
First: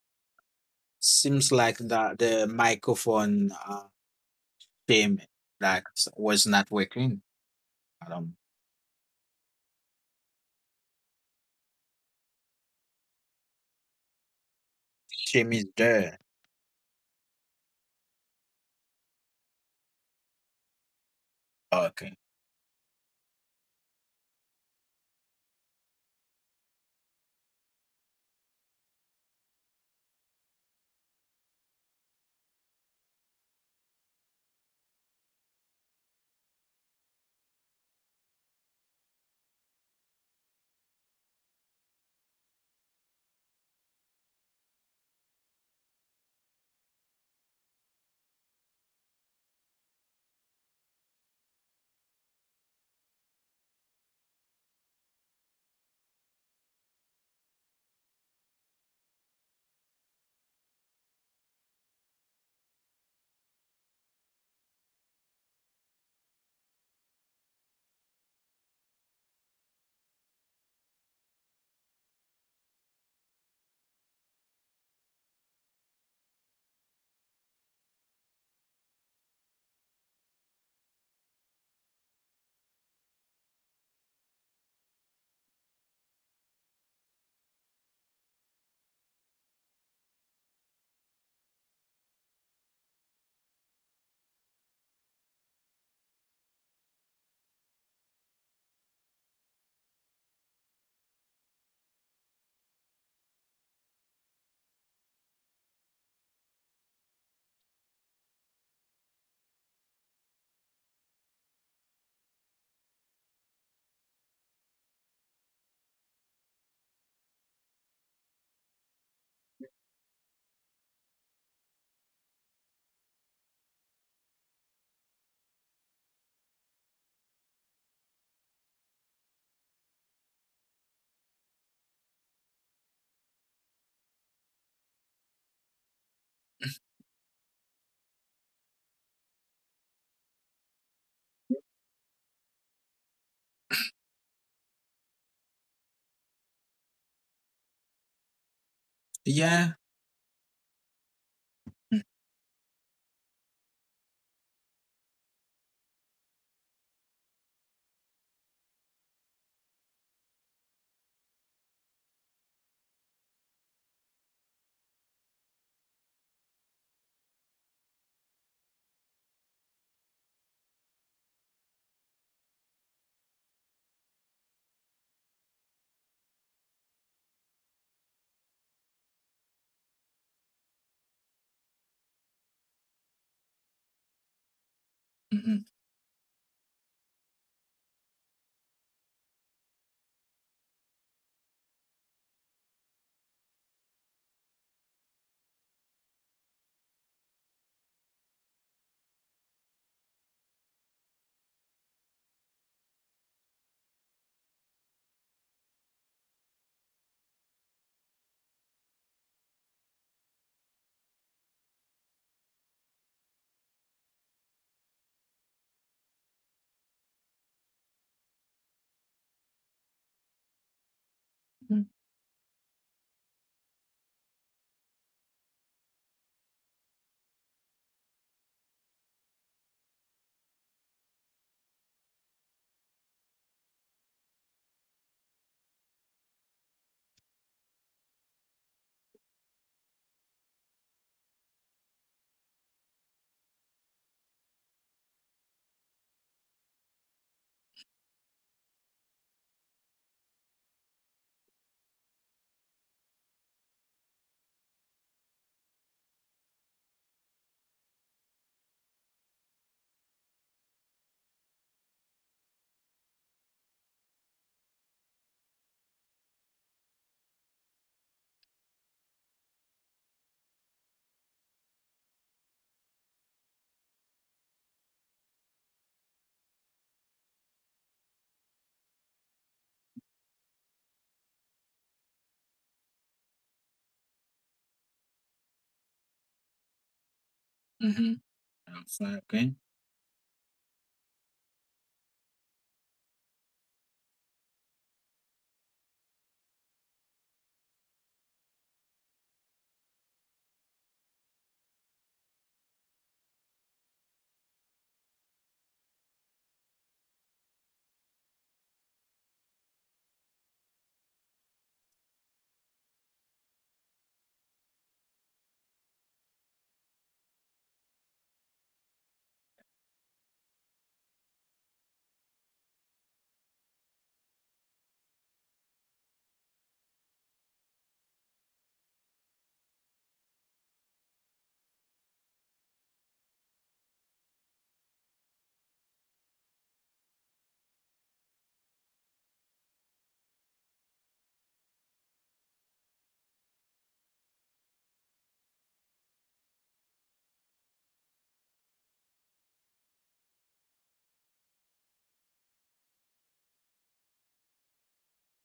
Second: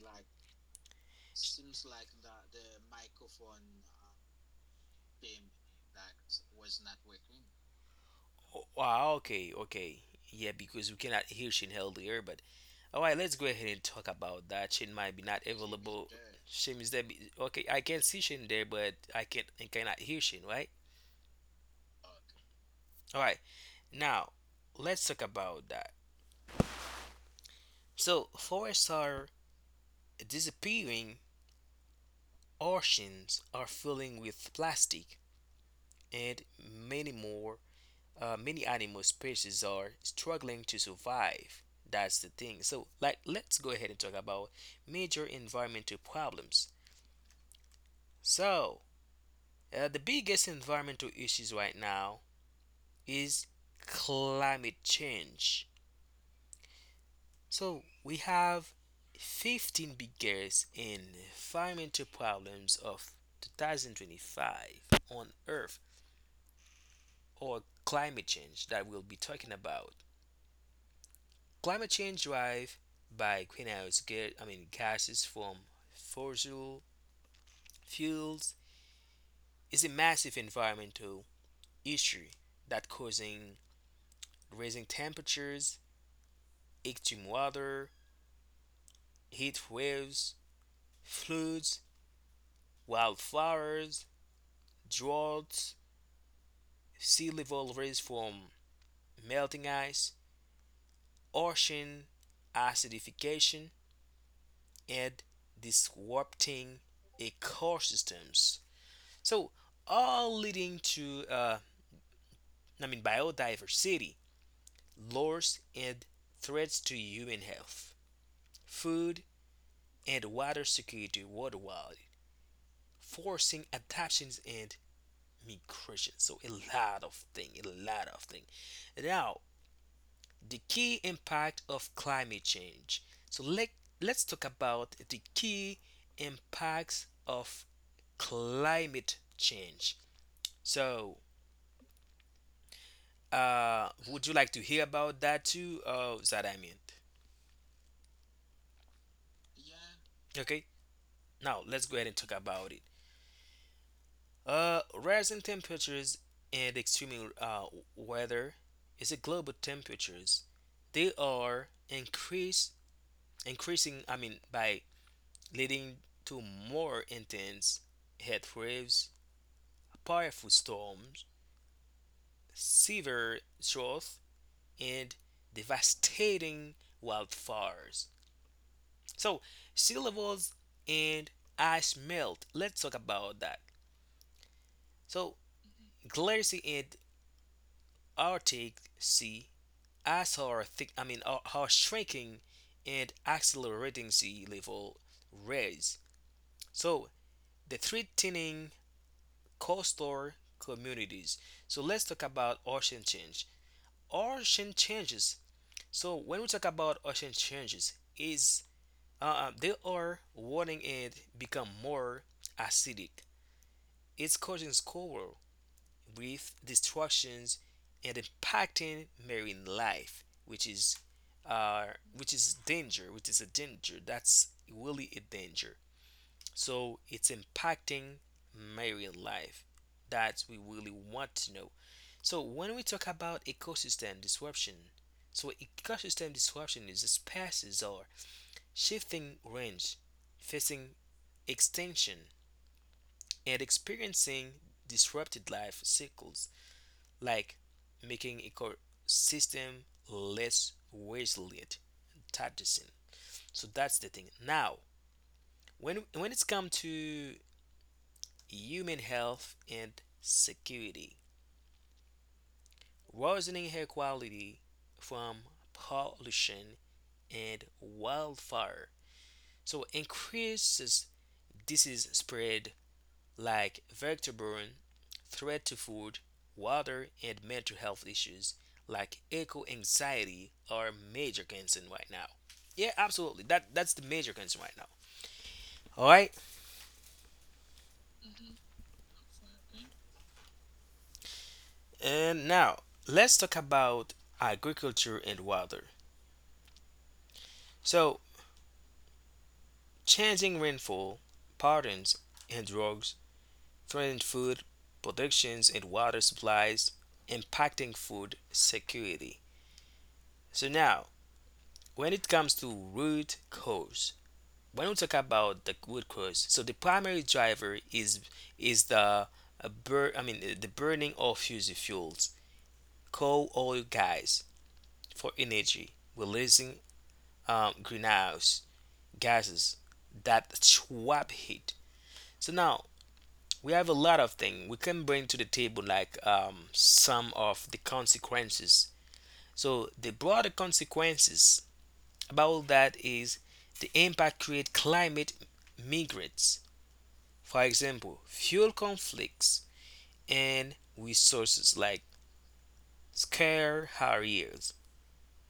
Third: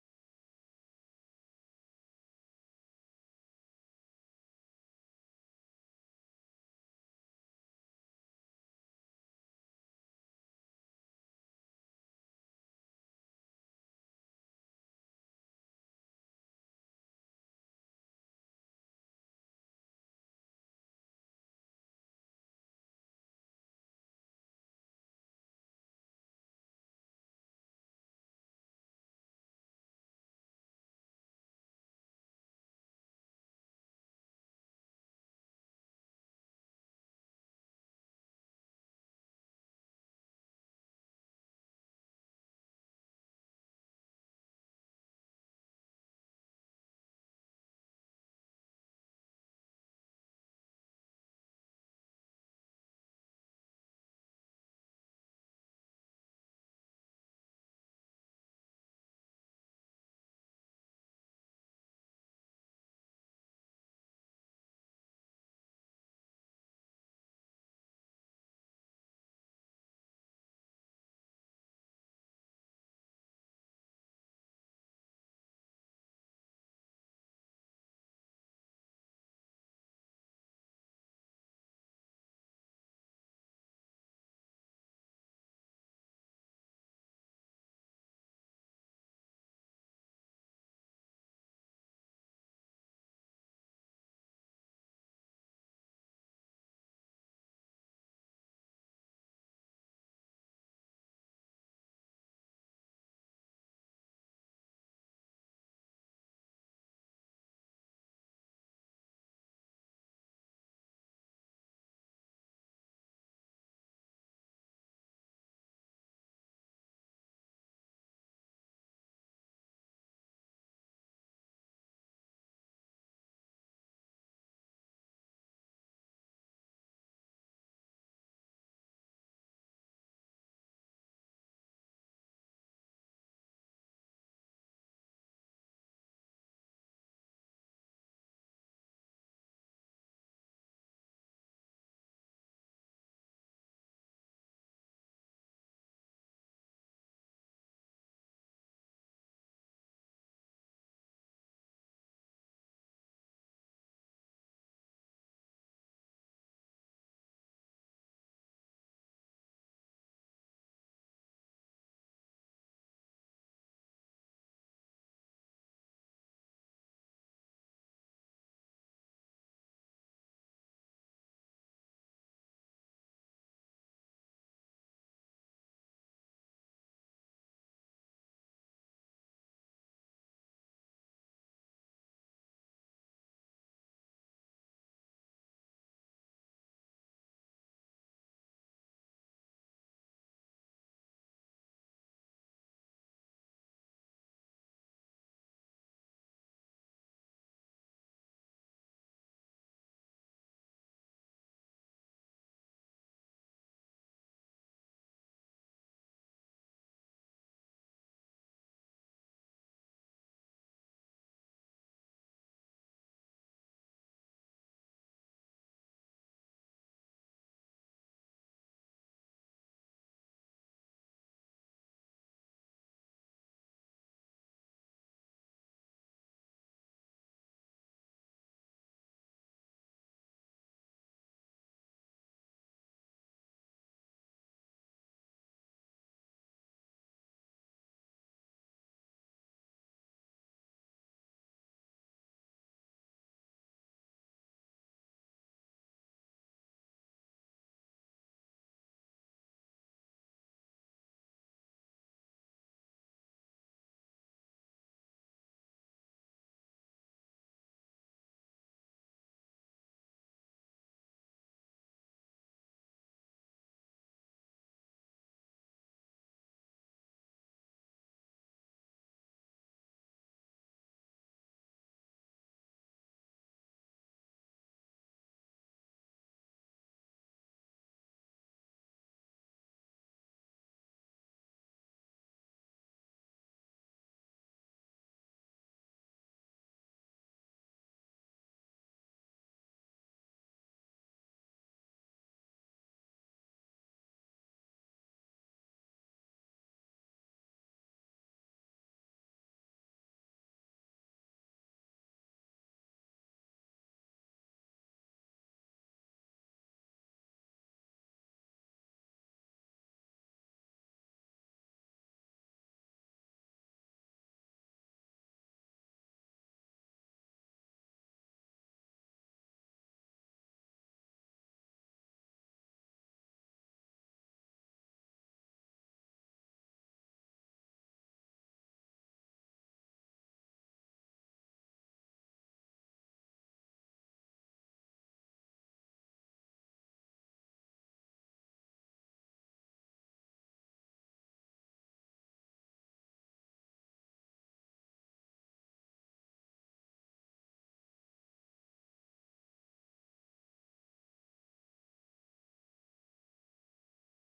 Speaker 2: seems like that the microphone shame was not working. Um,
Speaker 1: Oh, wow, okay, okay. Yeah, because we cannot hear Shin earlier, but all right, let's go ahead and talk about that. Shin might be not
Speaker 2: shame is
Speaker 1: available.
Speaker 2: there.
Speaker 1: Shin is there. Okay, I can see Shin there, but I cannot hear Shin, right?
Speaker 2: Okay.
Speaker 1: All right, now let's talk about that. So forests are disappearing, oceans are filling with plastic, and many more many animal species are struggling to survive. That's the thing. So, like, let's go ahead and talk about major environmental problems. So, the biggest environmental issues right now is climate change. So, we have 15 biggest environmental problems of 2025 on Earth or climate change that we'll be talking about. Climate change drive by greenhouse gases from fossil fuels is a massive environmental issue that causing rising temperatures, extreme weather, heat waves, floods, wildfires, droughts, sea level rise from melting ice, ocean acidification, and disrupting ecosystems. So all leading to biodiversity loss and threats to human health, food and water security worldwide, forcing adaptations and migration. So a lot of thing, a lot of thing. Now the key impact of climate change. So let's talk about the key impacts of climate change. So would you like to hear about that too? That I meant.
Speaker 2: Yeah.
Speaker 1: Okay, now let's go ahead and talk about it. Rising temperatures and extreme weather is a global temperatures. They are increase increasing. I mean, by leading to more intense heat waves, powerful storms, severe drought, and devastating wildfires. So, sea levels and ice melt. Let's talk about that. So,
Speaker 2: Mm-hmm.
Speaker 1: glacier and Arctic Sea ice are are shrinking and accelerating sea level rise. So, the threatening coastal communities. So, let's talk about ocean change. Ocean changes. So, when we talk about ocean changes, is they are warming and become more acidic. It's causing squall reef destructions and impacting marine life, which is uh, which is a danger. That's really a danger. So it's impacting marine life. That we really want to know. So when we talk about ecosystem disruption, so ecosystem disruption is the species are shifting range, facing extinction, and experiencing disrupted life cycles, like making ecosystem less resilient. Tacticing. So that's the thing. Now, when it's come to human health and security, worsening air quality from pollution and wildfire. So increases disease spread like vector-borne threat to food, water, and mental health issues like eco anxiety are major concern right now. Yeah, absolutely. That's the major concern right now. All right.
Speaker 2: Mm-hmm. That's Okay.
Speaker 1: And now let's talk about agriculture and water. So, changing rainfall patterns and droughts threaten food productions and water supplies, impacting food security. So now, when it comes to root cause, when we talk about the root cause, so the primary driver is the the burning of fossil fuels, coal oil gas, for energy releasing greenhouse gases that trap heat. So now we have a lot of things we can bring to the table like some of the consequences. So the broader consequences about that is the impact create climate migrants. For example, fuel conflicts and resources like scare harriers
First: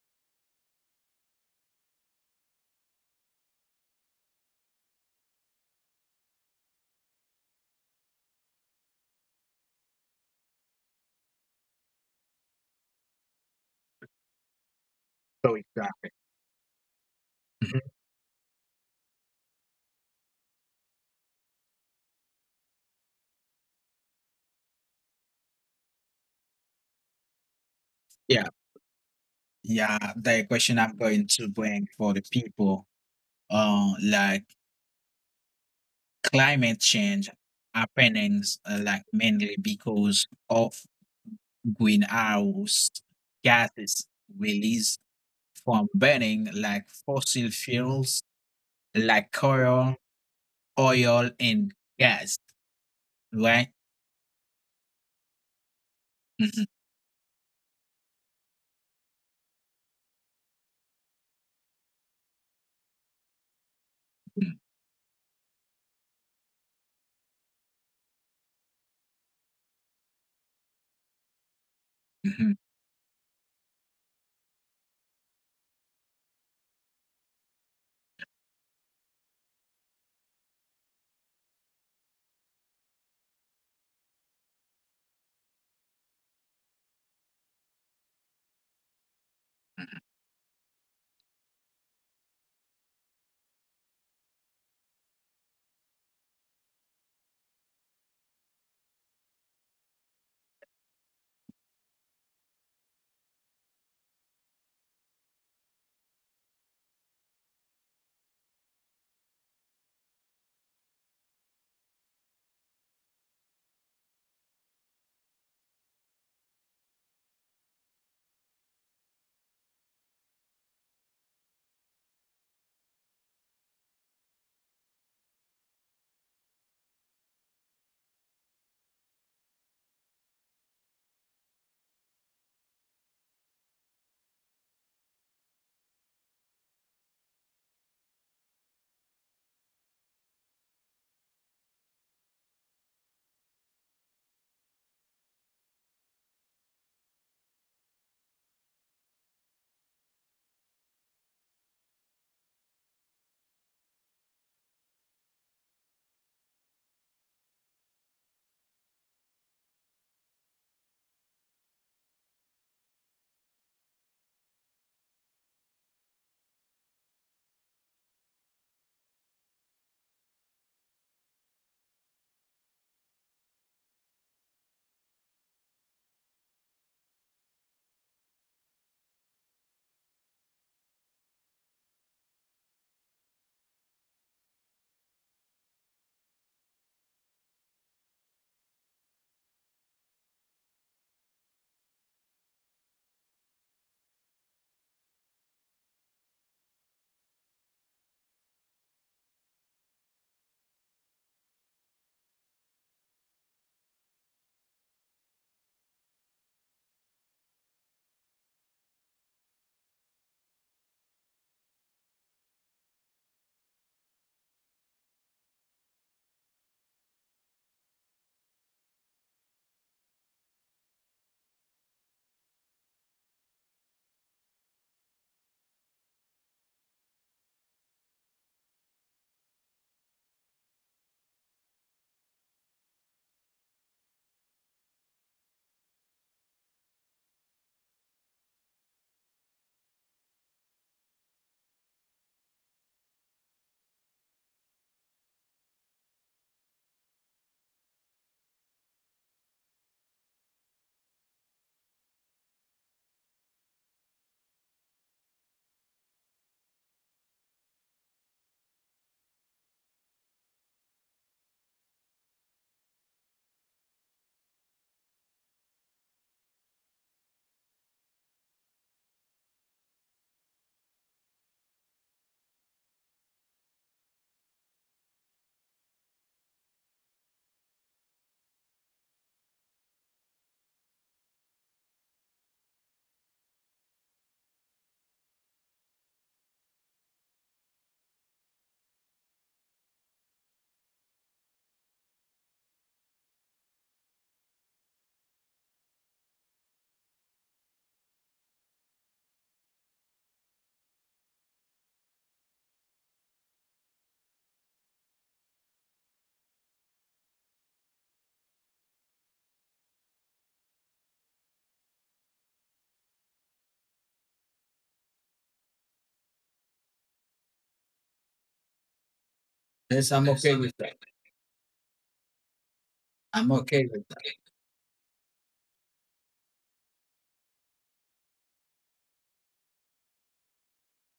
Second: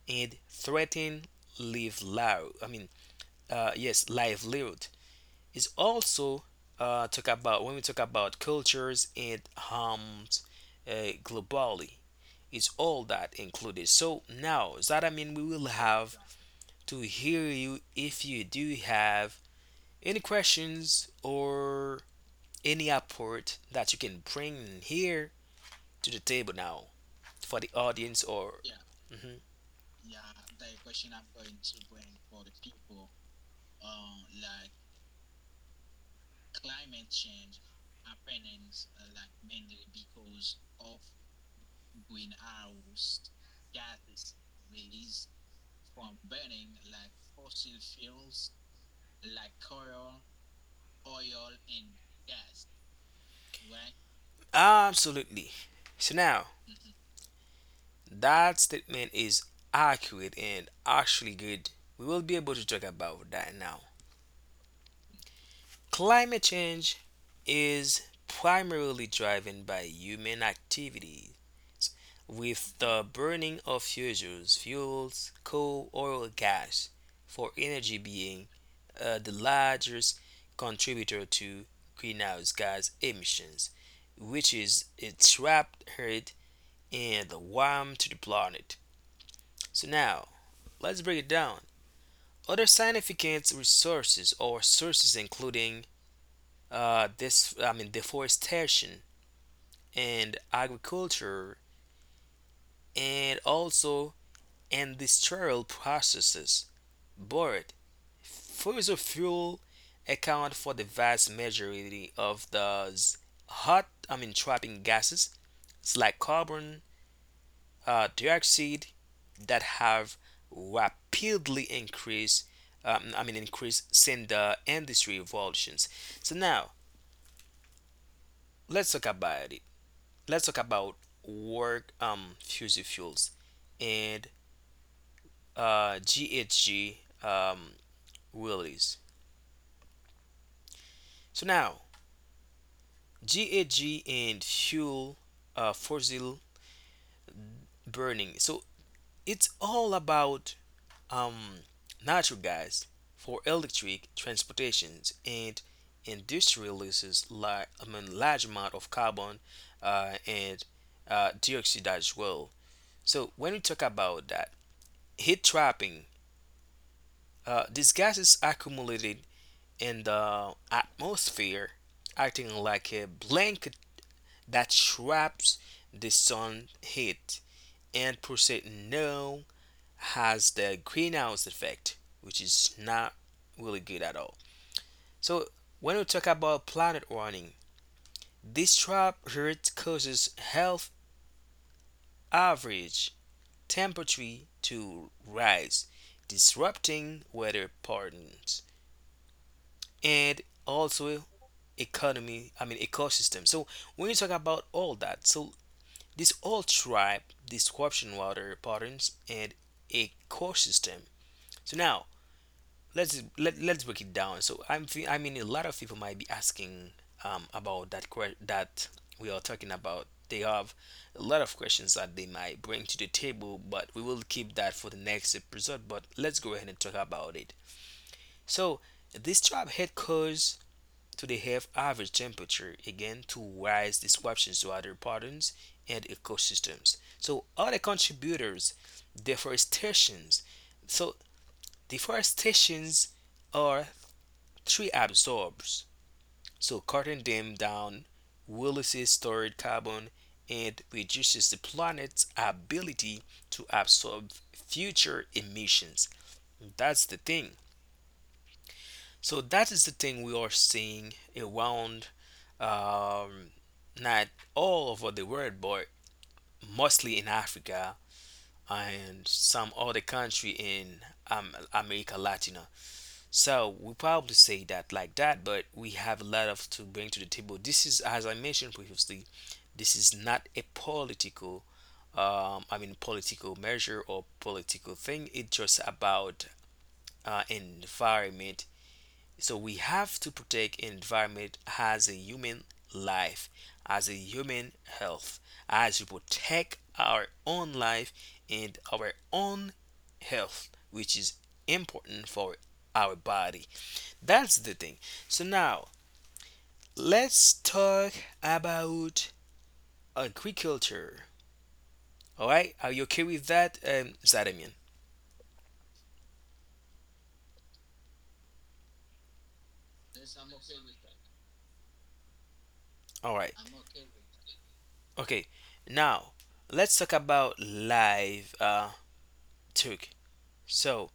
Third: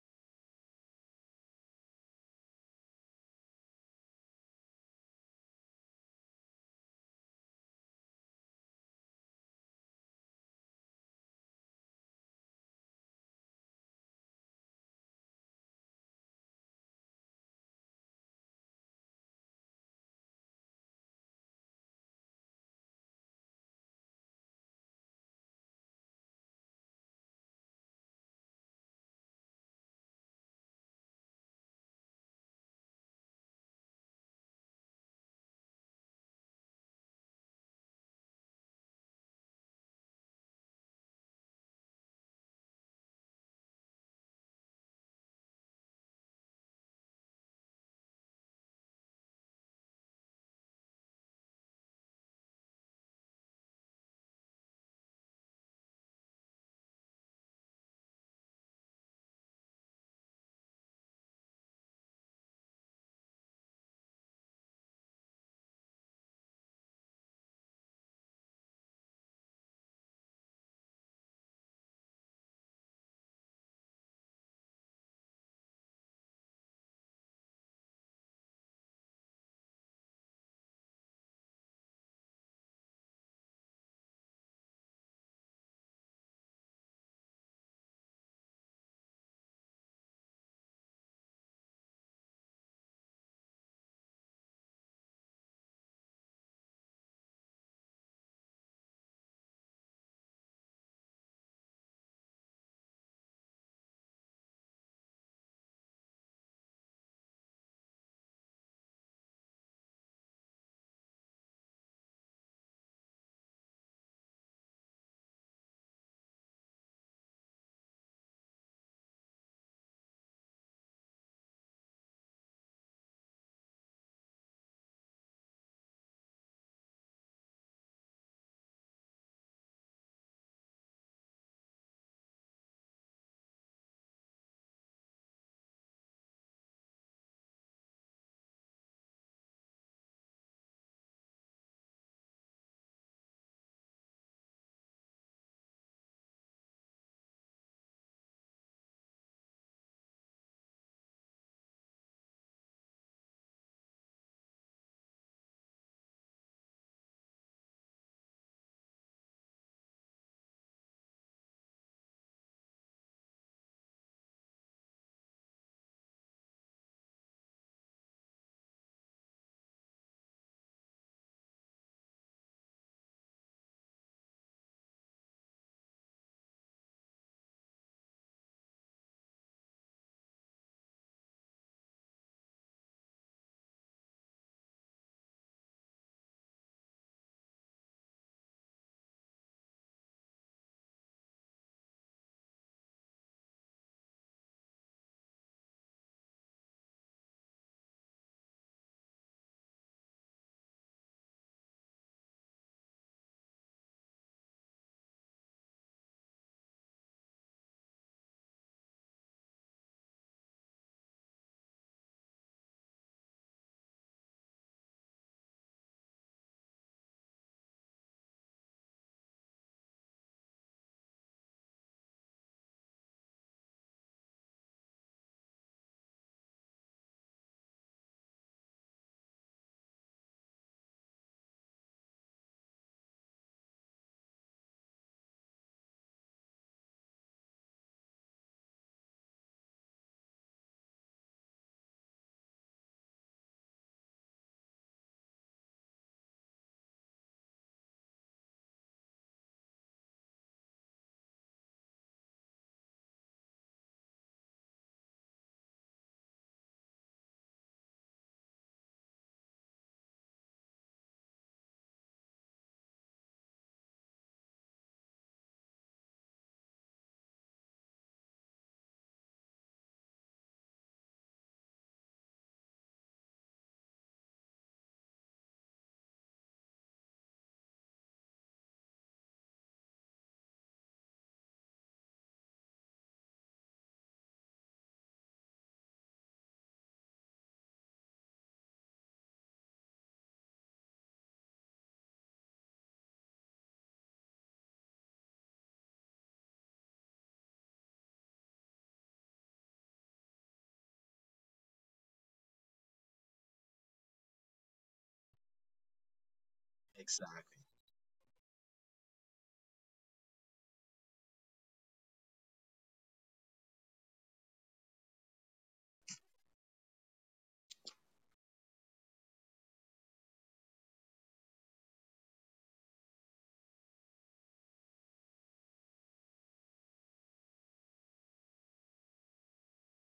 Speaker 1: and threaten live loud. I mean, yes, livelihood is also talk about when we talk about cultures and harms globally. It's all that included. So now, we
Speaker 2: So
Speaker 1: will
Speaker 2: exactly.
Speaker 1: have to hear you
Speaker 2: Mhm.
Speaker 1: if you do have any questions or any apport that you can bring in here to the table now for the audience
Speaker 2: Yeah.
Speaker 1: or Mhm.
Speaker 2: Yeah. The question I'm going to bring for the people, like climate change happenings, like mainly because of greenhouse gases released from burning like fossil fuels, like coal, oil, and gas, right?
Speaker 1: Absolutely. So now that statement is accurate and actually good. We will be able to talk about that now. Climate change is primarily driven by human activities
Speaker 2: Mhm.
Speaker 1: with the burning of fissures, fuels, coal, oil, gas for energy being the largest contributor to greenhouse gas emissions, which is its trapped heat and the warmth to the planet. So now let's break it down. Other significant resources or sources including this I mean deforestation and agriculture and also industrial processes. But fossil fuel account for the vast majority of those trapping gases like carbon dioxide that have rapidly increased, increased since the industry revolutions. So now let's talk about it. Let's talk about work fossil fuels and GHG um, release. So now GAG and fuel fossil burning. So it's all about um, natural gas for electric transportations and industrial uses like large amount of carbon and dioxide as well. So when we talk about that heat trapping, these gases accumulated in the atmosphere, acting like a blanket that traps the sun heat and percent no has the greenhouse effect, which is not really good at all. So when we talk about planet warming, this trap hurt causes health average temperature to rise, disrupting weather patterns and also economy. I mean ecosystem. So when you talk about all that, so this all tribe disruption water patterns and ecosystem. So now let's break it down. So I'm thi- I mean a lot of people might be asking about that we are talking about. They have a lot of questions that they might bring to the table, but we will keep that for the next episode. But let's go ahead and talk about it. So this trap head cause to the have average temperature again to rise disruptions to other patterns and ecosystems. So other contributors, deforestations. So deforestations are three absorbs, so cutting them down releases stored carbon and reduces the planet's ability to absorb future emissions. That's the thing. So that is the thing we are seeing around, um, not all over the world, but mostly in Africa and some other country in America Latina. So we probably say that like that, but we have a lot of to bring to the table. This is, as I mentioned previously, this is not a political measure or political thing. It's just about environment. So we have to protect environment as a human life, as a human health, as we protect our own life and our own health, which is important for our body. That's the thing. So now let's talk about agriculture. All right, are you okay with that, Zadamian?
Speaker 2: Yes, I'm okay with that.
Speaker 1: All
Speaker 2: I'm
Speaker 1: right.
Speaker 2: okay with
Speaker 1: Okay. Now let's talk about live took. So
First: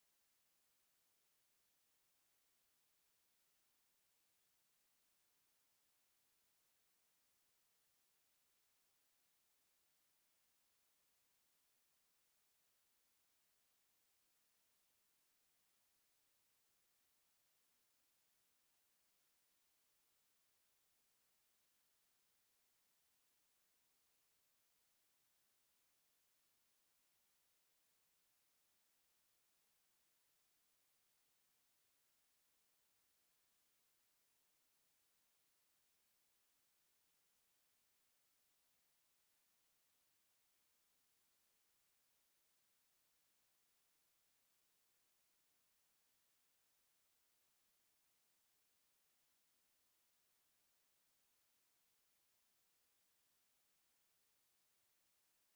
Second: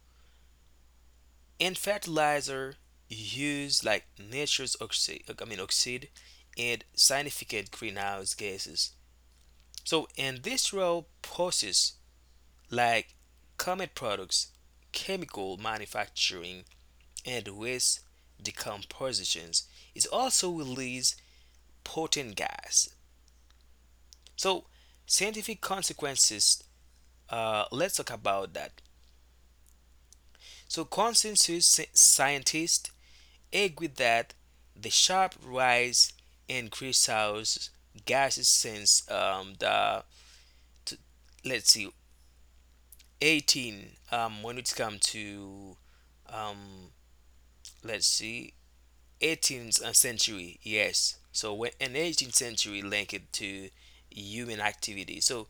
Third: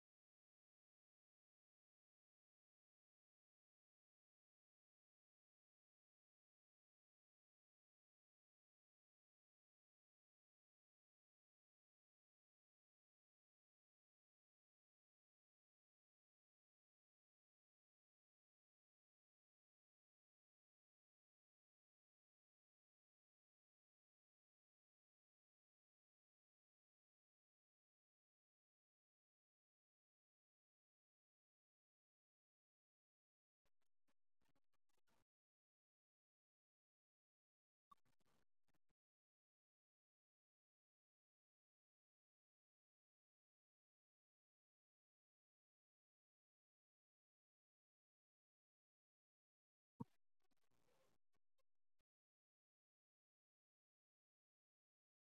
Speaker 1: in fertilizer, use like nature's oxide, I mean oxide, and significant greenhouse gases. So in this role, process like comet products, chemical manufacturing and waste decompositions. It also releases potent gas. So scientific consequences. Let's talk about that. So consensus scientists agree that the sharp rise in greenhouse gases since the t- let's see 18 when it comes to um, let's see 18th century. Yes, so when an 18th century linked to human activity, so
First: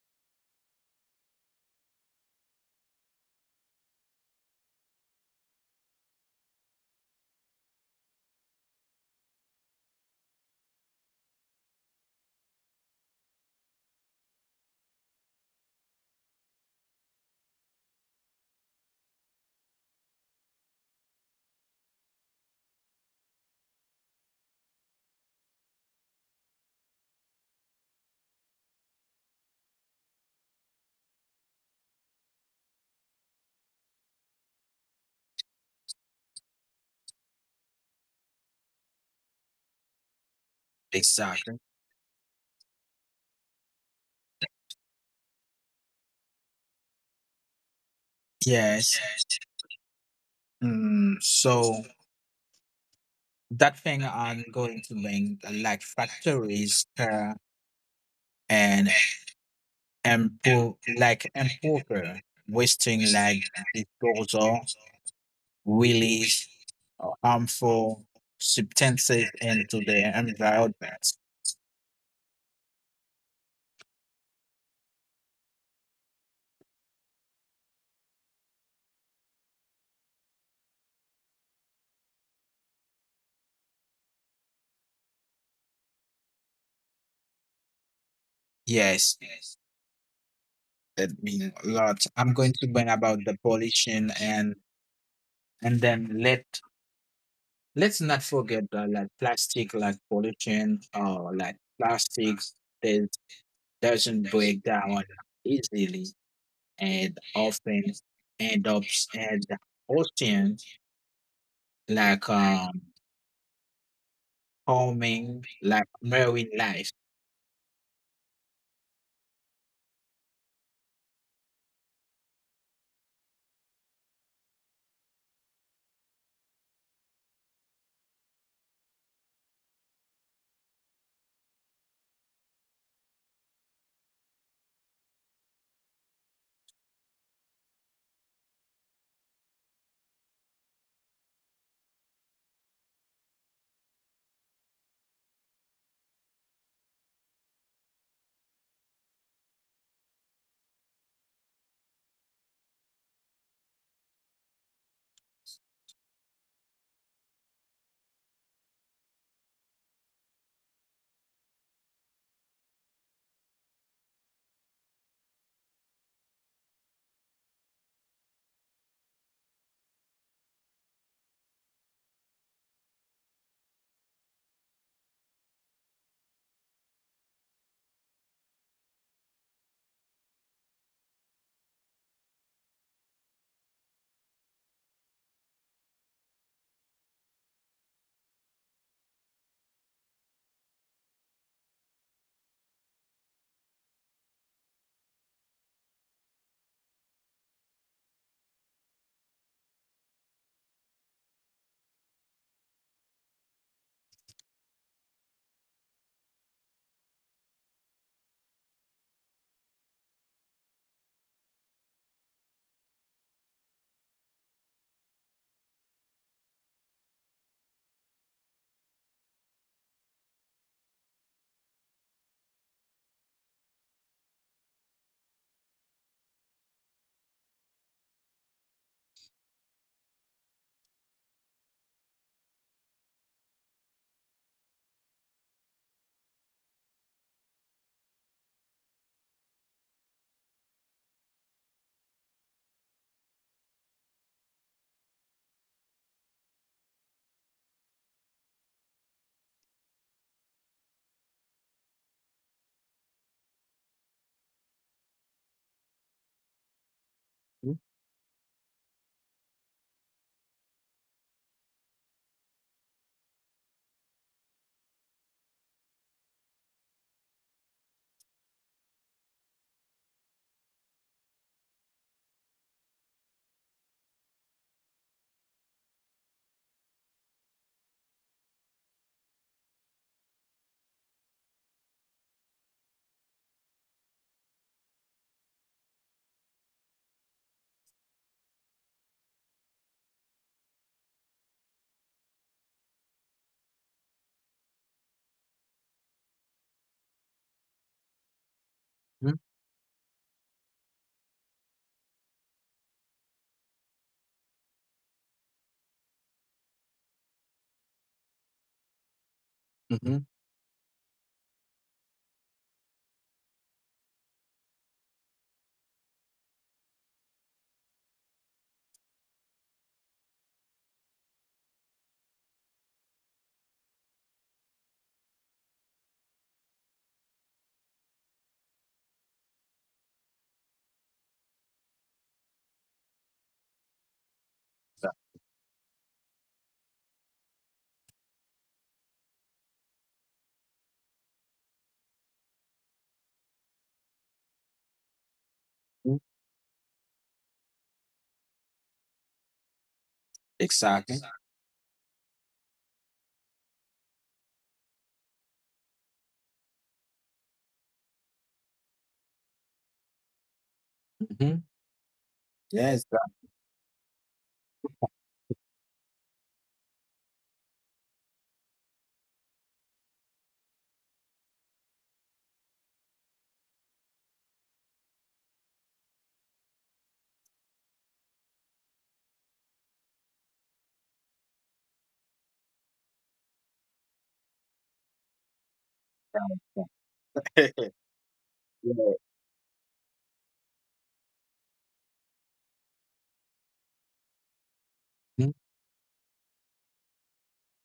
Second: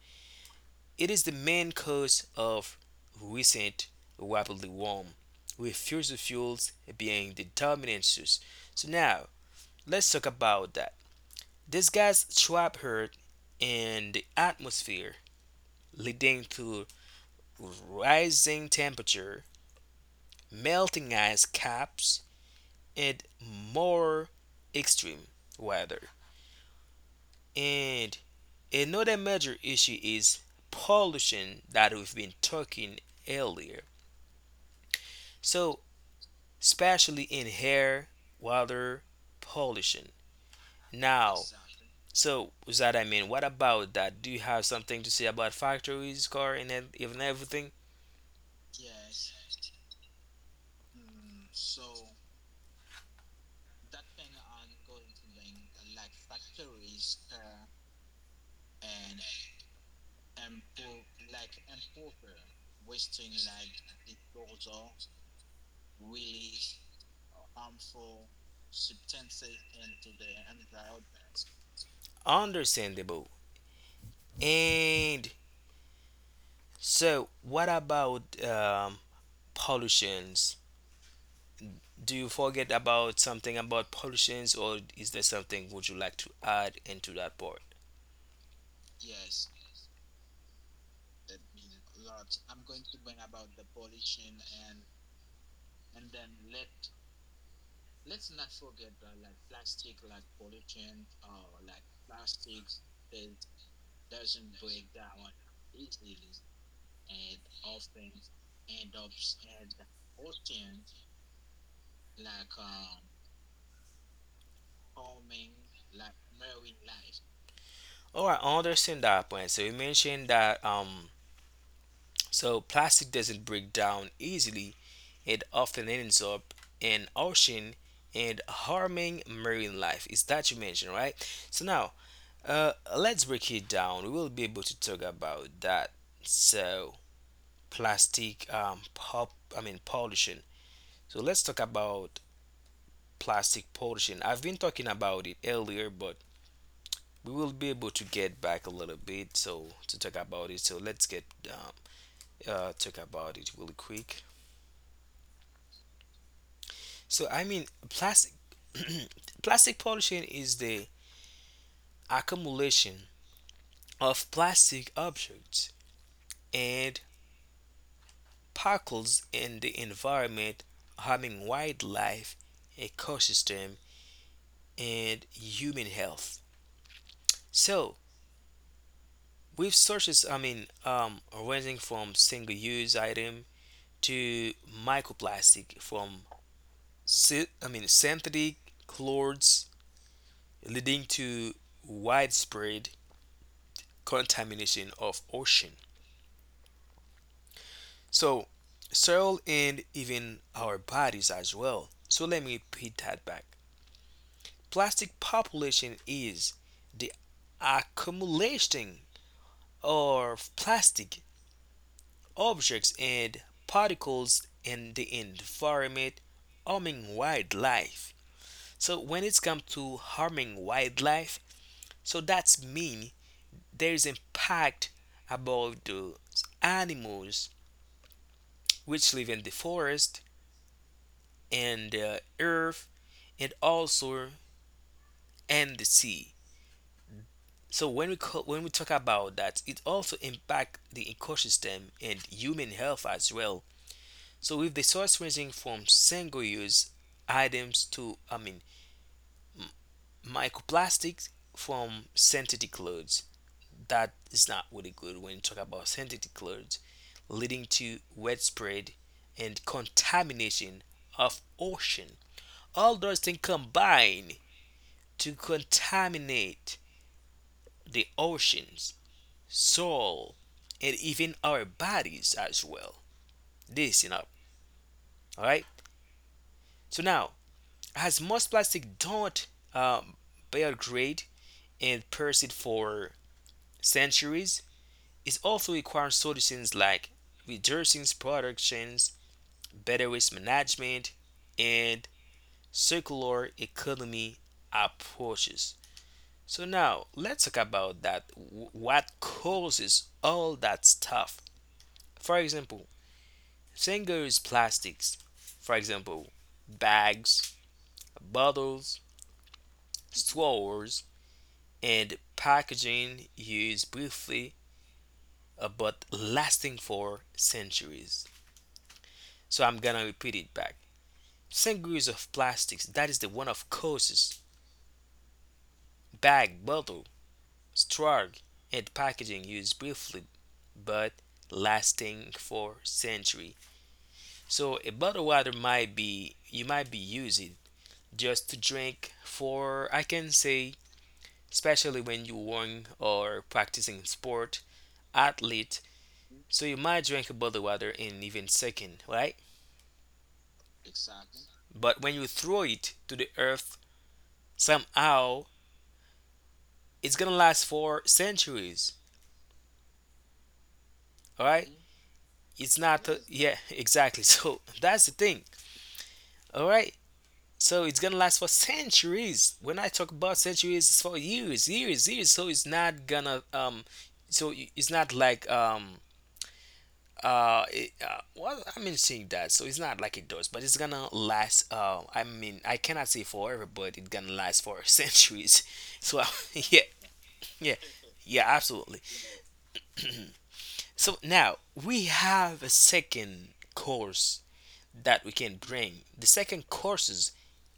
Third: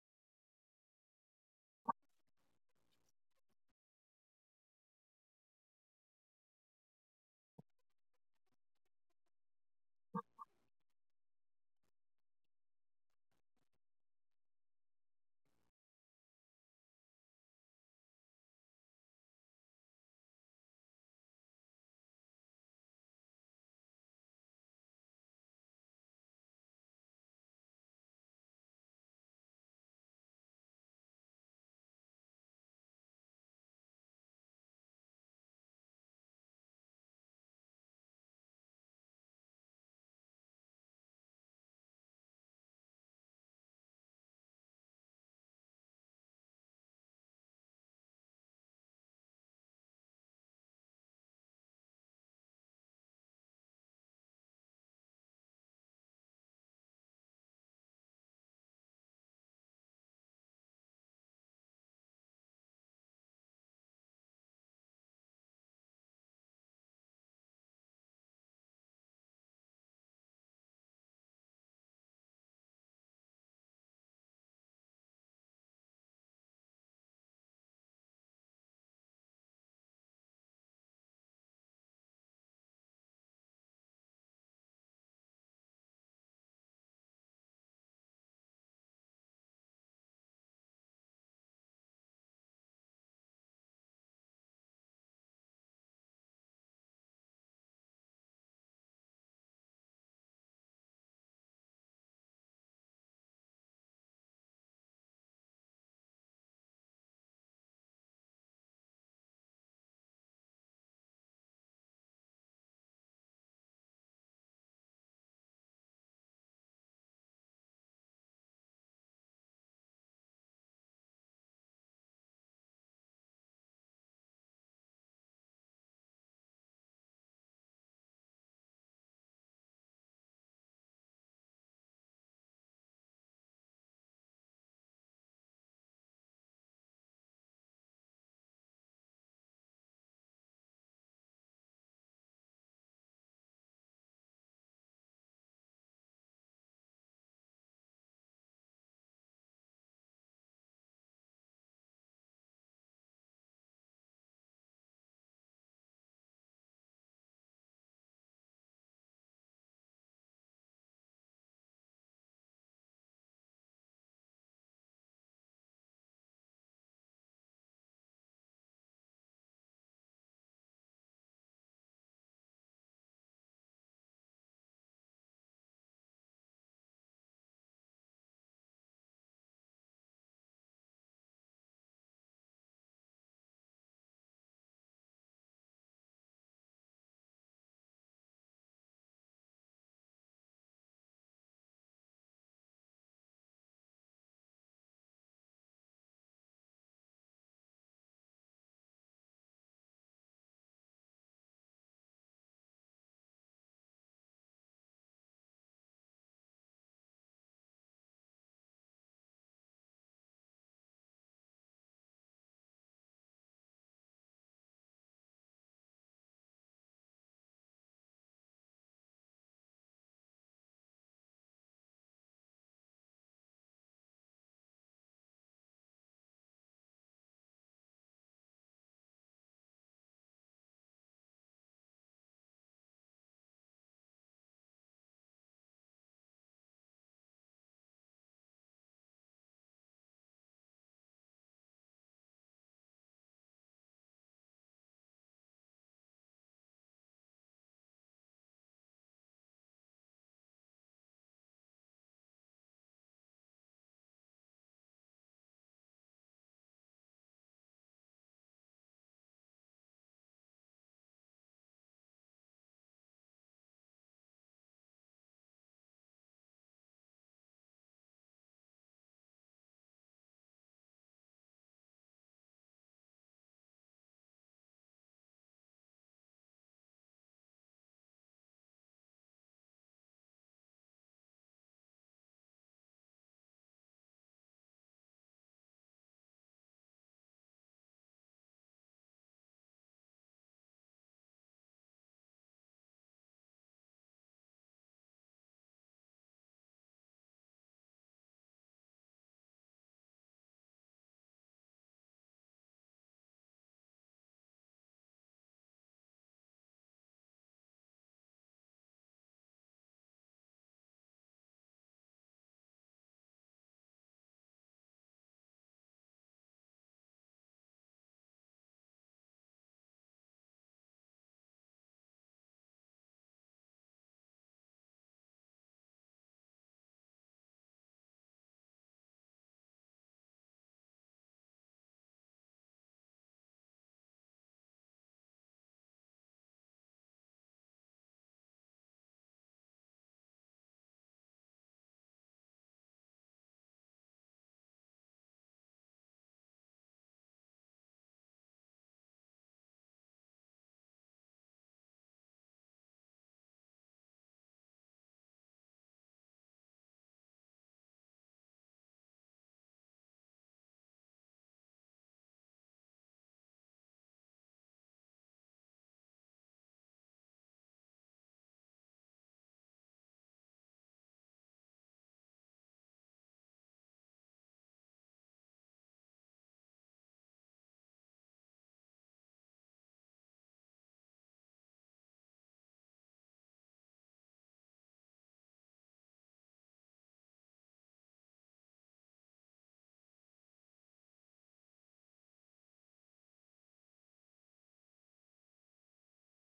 Speaker 1: it is the main cause of recent rapidly warm with fossil fuels being the dominant source. So now let's talk about that. These gas trap heat in the atmosphere leading to rising temperature, melting ice caps, and more extreme weather. And another major issue is pollution that we've been talking earlier. So, especially in air, water pollution.
Speaker 2: that.
Speaker 1: Now,
Speaker 2: Exactly.
Speaker 1: so what about that? Do you have something to say about factories, car, and even everything?
Speaker 2: Yes. So that thing I'm going to bring like factories and import like importer wasting like disposal release harmful substances into the environment.
Speaker 1: Understandable. And so, what about pollutions? Do you forget about something about pollutions, or is there something would you like to add into that part?
Speaker 2: Yes, yes. That means a lot. I'm going to bring about the pollution and then let's not forget that like plastic like pollution or like plastics that doesn't break down easily, and often end up at the ocean like calming like marine life.
Speaker 1: All right, I understand that point. So you mentioned that so plastic doesn't break down easily. It often ends up in ocean and harming marine life. Is that you mentioned, right? So now, let's break it down. We will be able to talk about that. So plastic pop, I mean pollution. So let's talk about plastic pollution. I've been talking about it earlier, but we will be able to get back a little bit so to talk about it. So let's get uh, talk about it really quick. So plastic plastic pollution is the accumulation of plastic objects and particles in the environment, harming wildlife, ecosystem, and human health. So with sources, ranging from single-use item to microplastic from synthetic clothes, leading to widespread contamination of ocean. So soil and even our bodies as well. So let me repeat that back. Plastic population is the accumulation of plastic objects and particles in the environment harming wildlife. So when it comes to harming wildlife, so that's mean there is impact about the animals which live in the forest and the earth and also and the sea. So when we talk about that, it also impact the ecosystem and human health as well. So with the source ranging from single-use items to microplastics from synthetic clothes, that is not really good when you talk about synthetic clothes, leading
Speaker 2: Mhm,
Speaker 1: to widespread and contamination of ocean. All those things combine to contaminate the oceans, soil, and even our bodies as well. Listen up, all right? So now, as most plastic don't um, biodegrade and persist for centuries, it also requires solutions like reducing productions, better waste management, and circular economy approaches. So now let's talk about that. What
Speaker 2: mhm,
Speaker 1: causes all that stuff? For example, same goes plastics, for example, bags, bottles, straws, and packaging used briefly but lasting for centuries. So I'm gonna repeat it back. Same goes of plastics, that is the one of courses, bag, bottle, straw, and packaging used briefly but lasting for century. So a bottle of water might be you might be using just to drink for I can say especially when you run or practicing sport, athlete.
Speaker 2: mhm.
Speaker 1: So you might drink a bottle of water in even second, right?
Speaker 2: Exactly.
Speaker 1: But when you throw it to the earth, somehow it's gonna last for centuries. All
Speaker 2: Mhm,
Speaker 1: right, it's
Speaker 2: yes,
Speaker 1: not.
Speaker 2: that,
Speaker 1: A, yeah, exactly. So that's the thing. All right. So it's gonna last for centuries. When I talk about centuries, it's for years, years, years. So it's not gonna so it's not well. I mean seeing that, so it's not like it does, but it's gonna last. I cannot say forever, but it's gonna last for centuries. So yeah yeah
Speaker 2: that-
Speaker 1: yeah absolutely.
Speaker 2: yeah,
Speaker 1: So now we have a second course that we
Speaker 2: mhm,
Speaker 1: can bring. The second courses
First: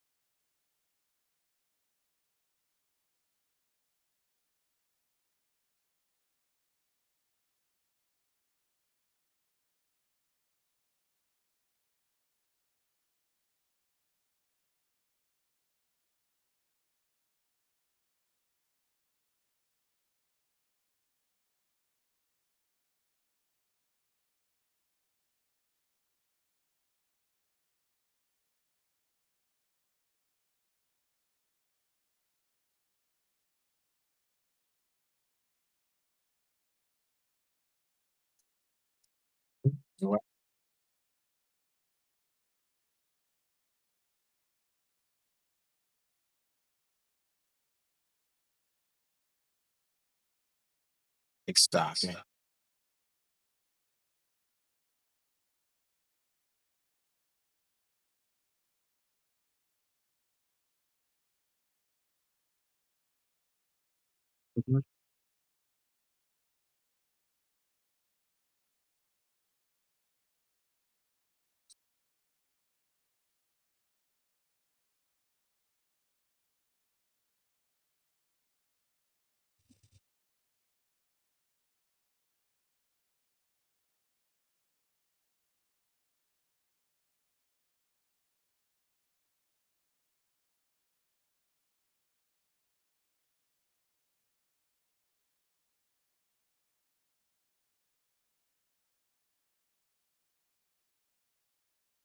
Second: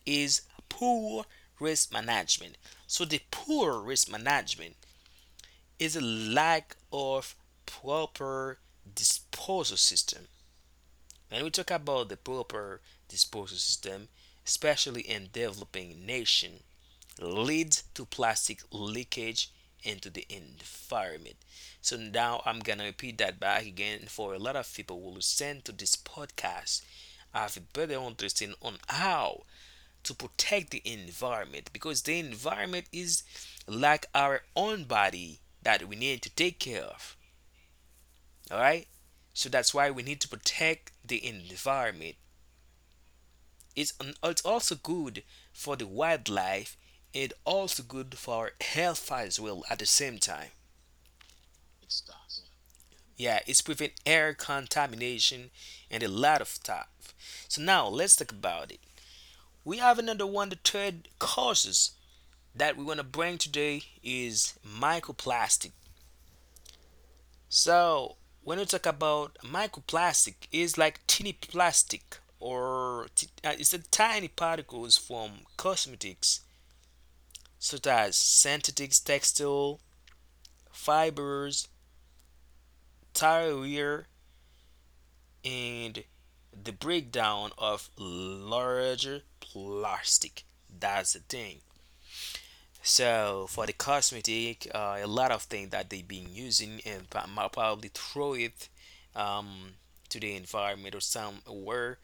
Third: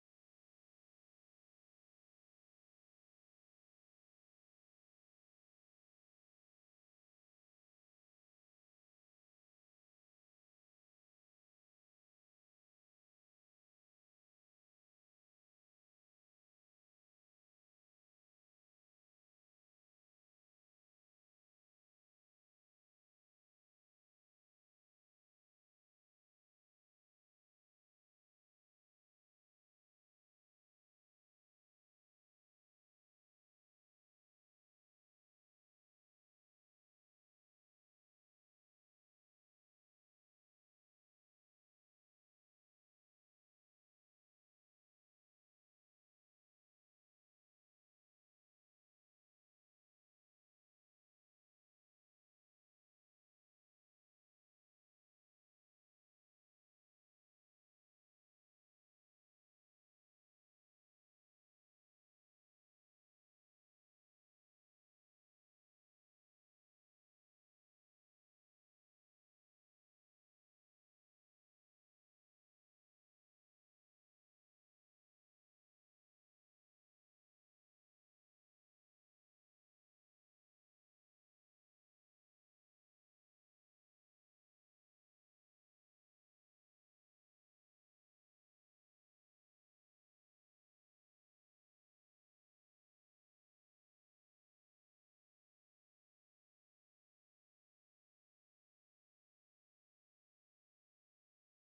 Speaker 1: is poor risk management. So the poor risk management is a lack of proper disposal system. And we talk about the proper disposal system, especially in developing nation, leads to plastic leakage into the environment. So now I'm gonna repeat that back again for a lot of people who listen to this podcast have a better understanding on how to protect the environment, because the environment is like our own body that we need to take care of. All right. So that's why we
Speaker 2: you
Speaker 1: need to protect the environment. It's, an, it's also good for the wildlife and also good for health as well at the same time.
Speaker 2: exactly.
Speaker 1: Yeah, it's prevent air contamination and a lot of stuff. So now let's talk about it. We have another one, the third causes that we want to bring today is
Speaker 2: Mhm,
Speaker 1: microplastic. So when we talk about microplastic, it's like tiny plastic or t- it's the tiny particles from cosmetics such as synthetic textile fibers, tire wear, and the breakdown of larger plastic. That's the thing. So for the cosmetic, a lot of things that they've been using and probably throw it um, to the environment or somewhere,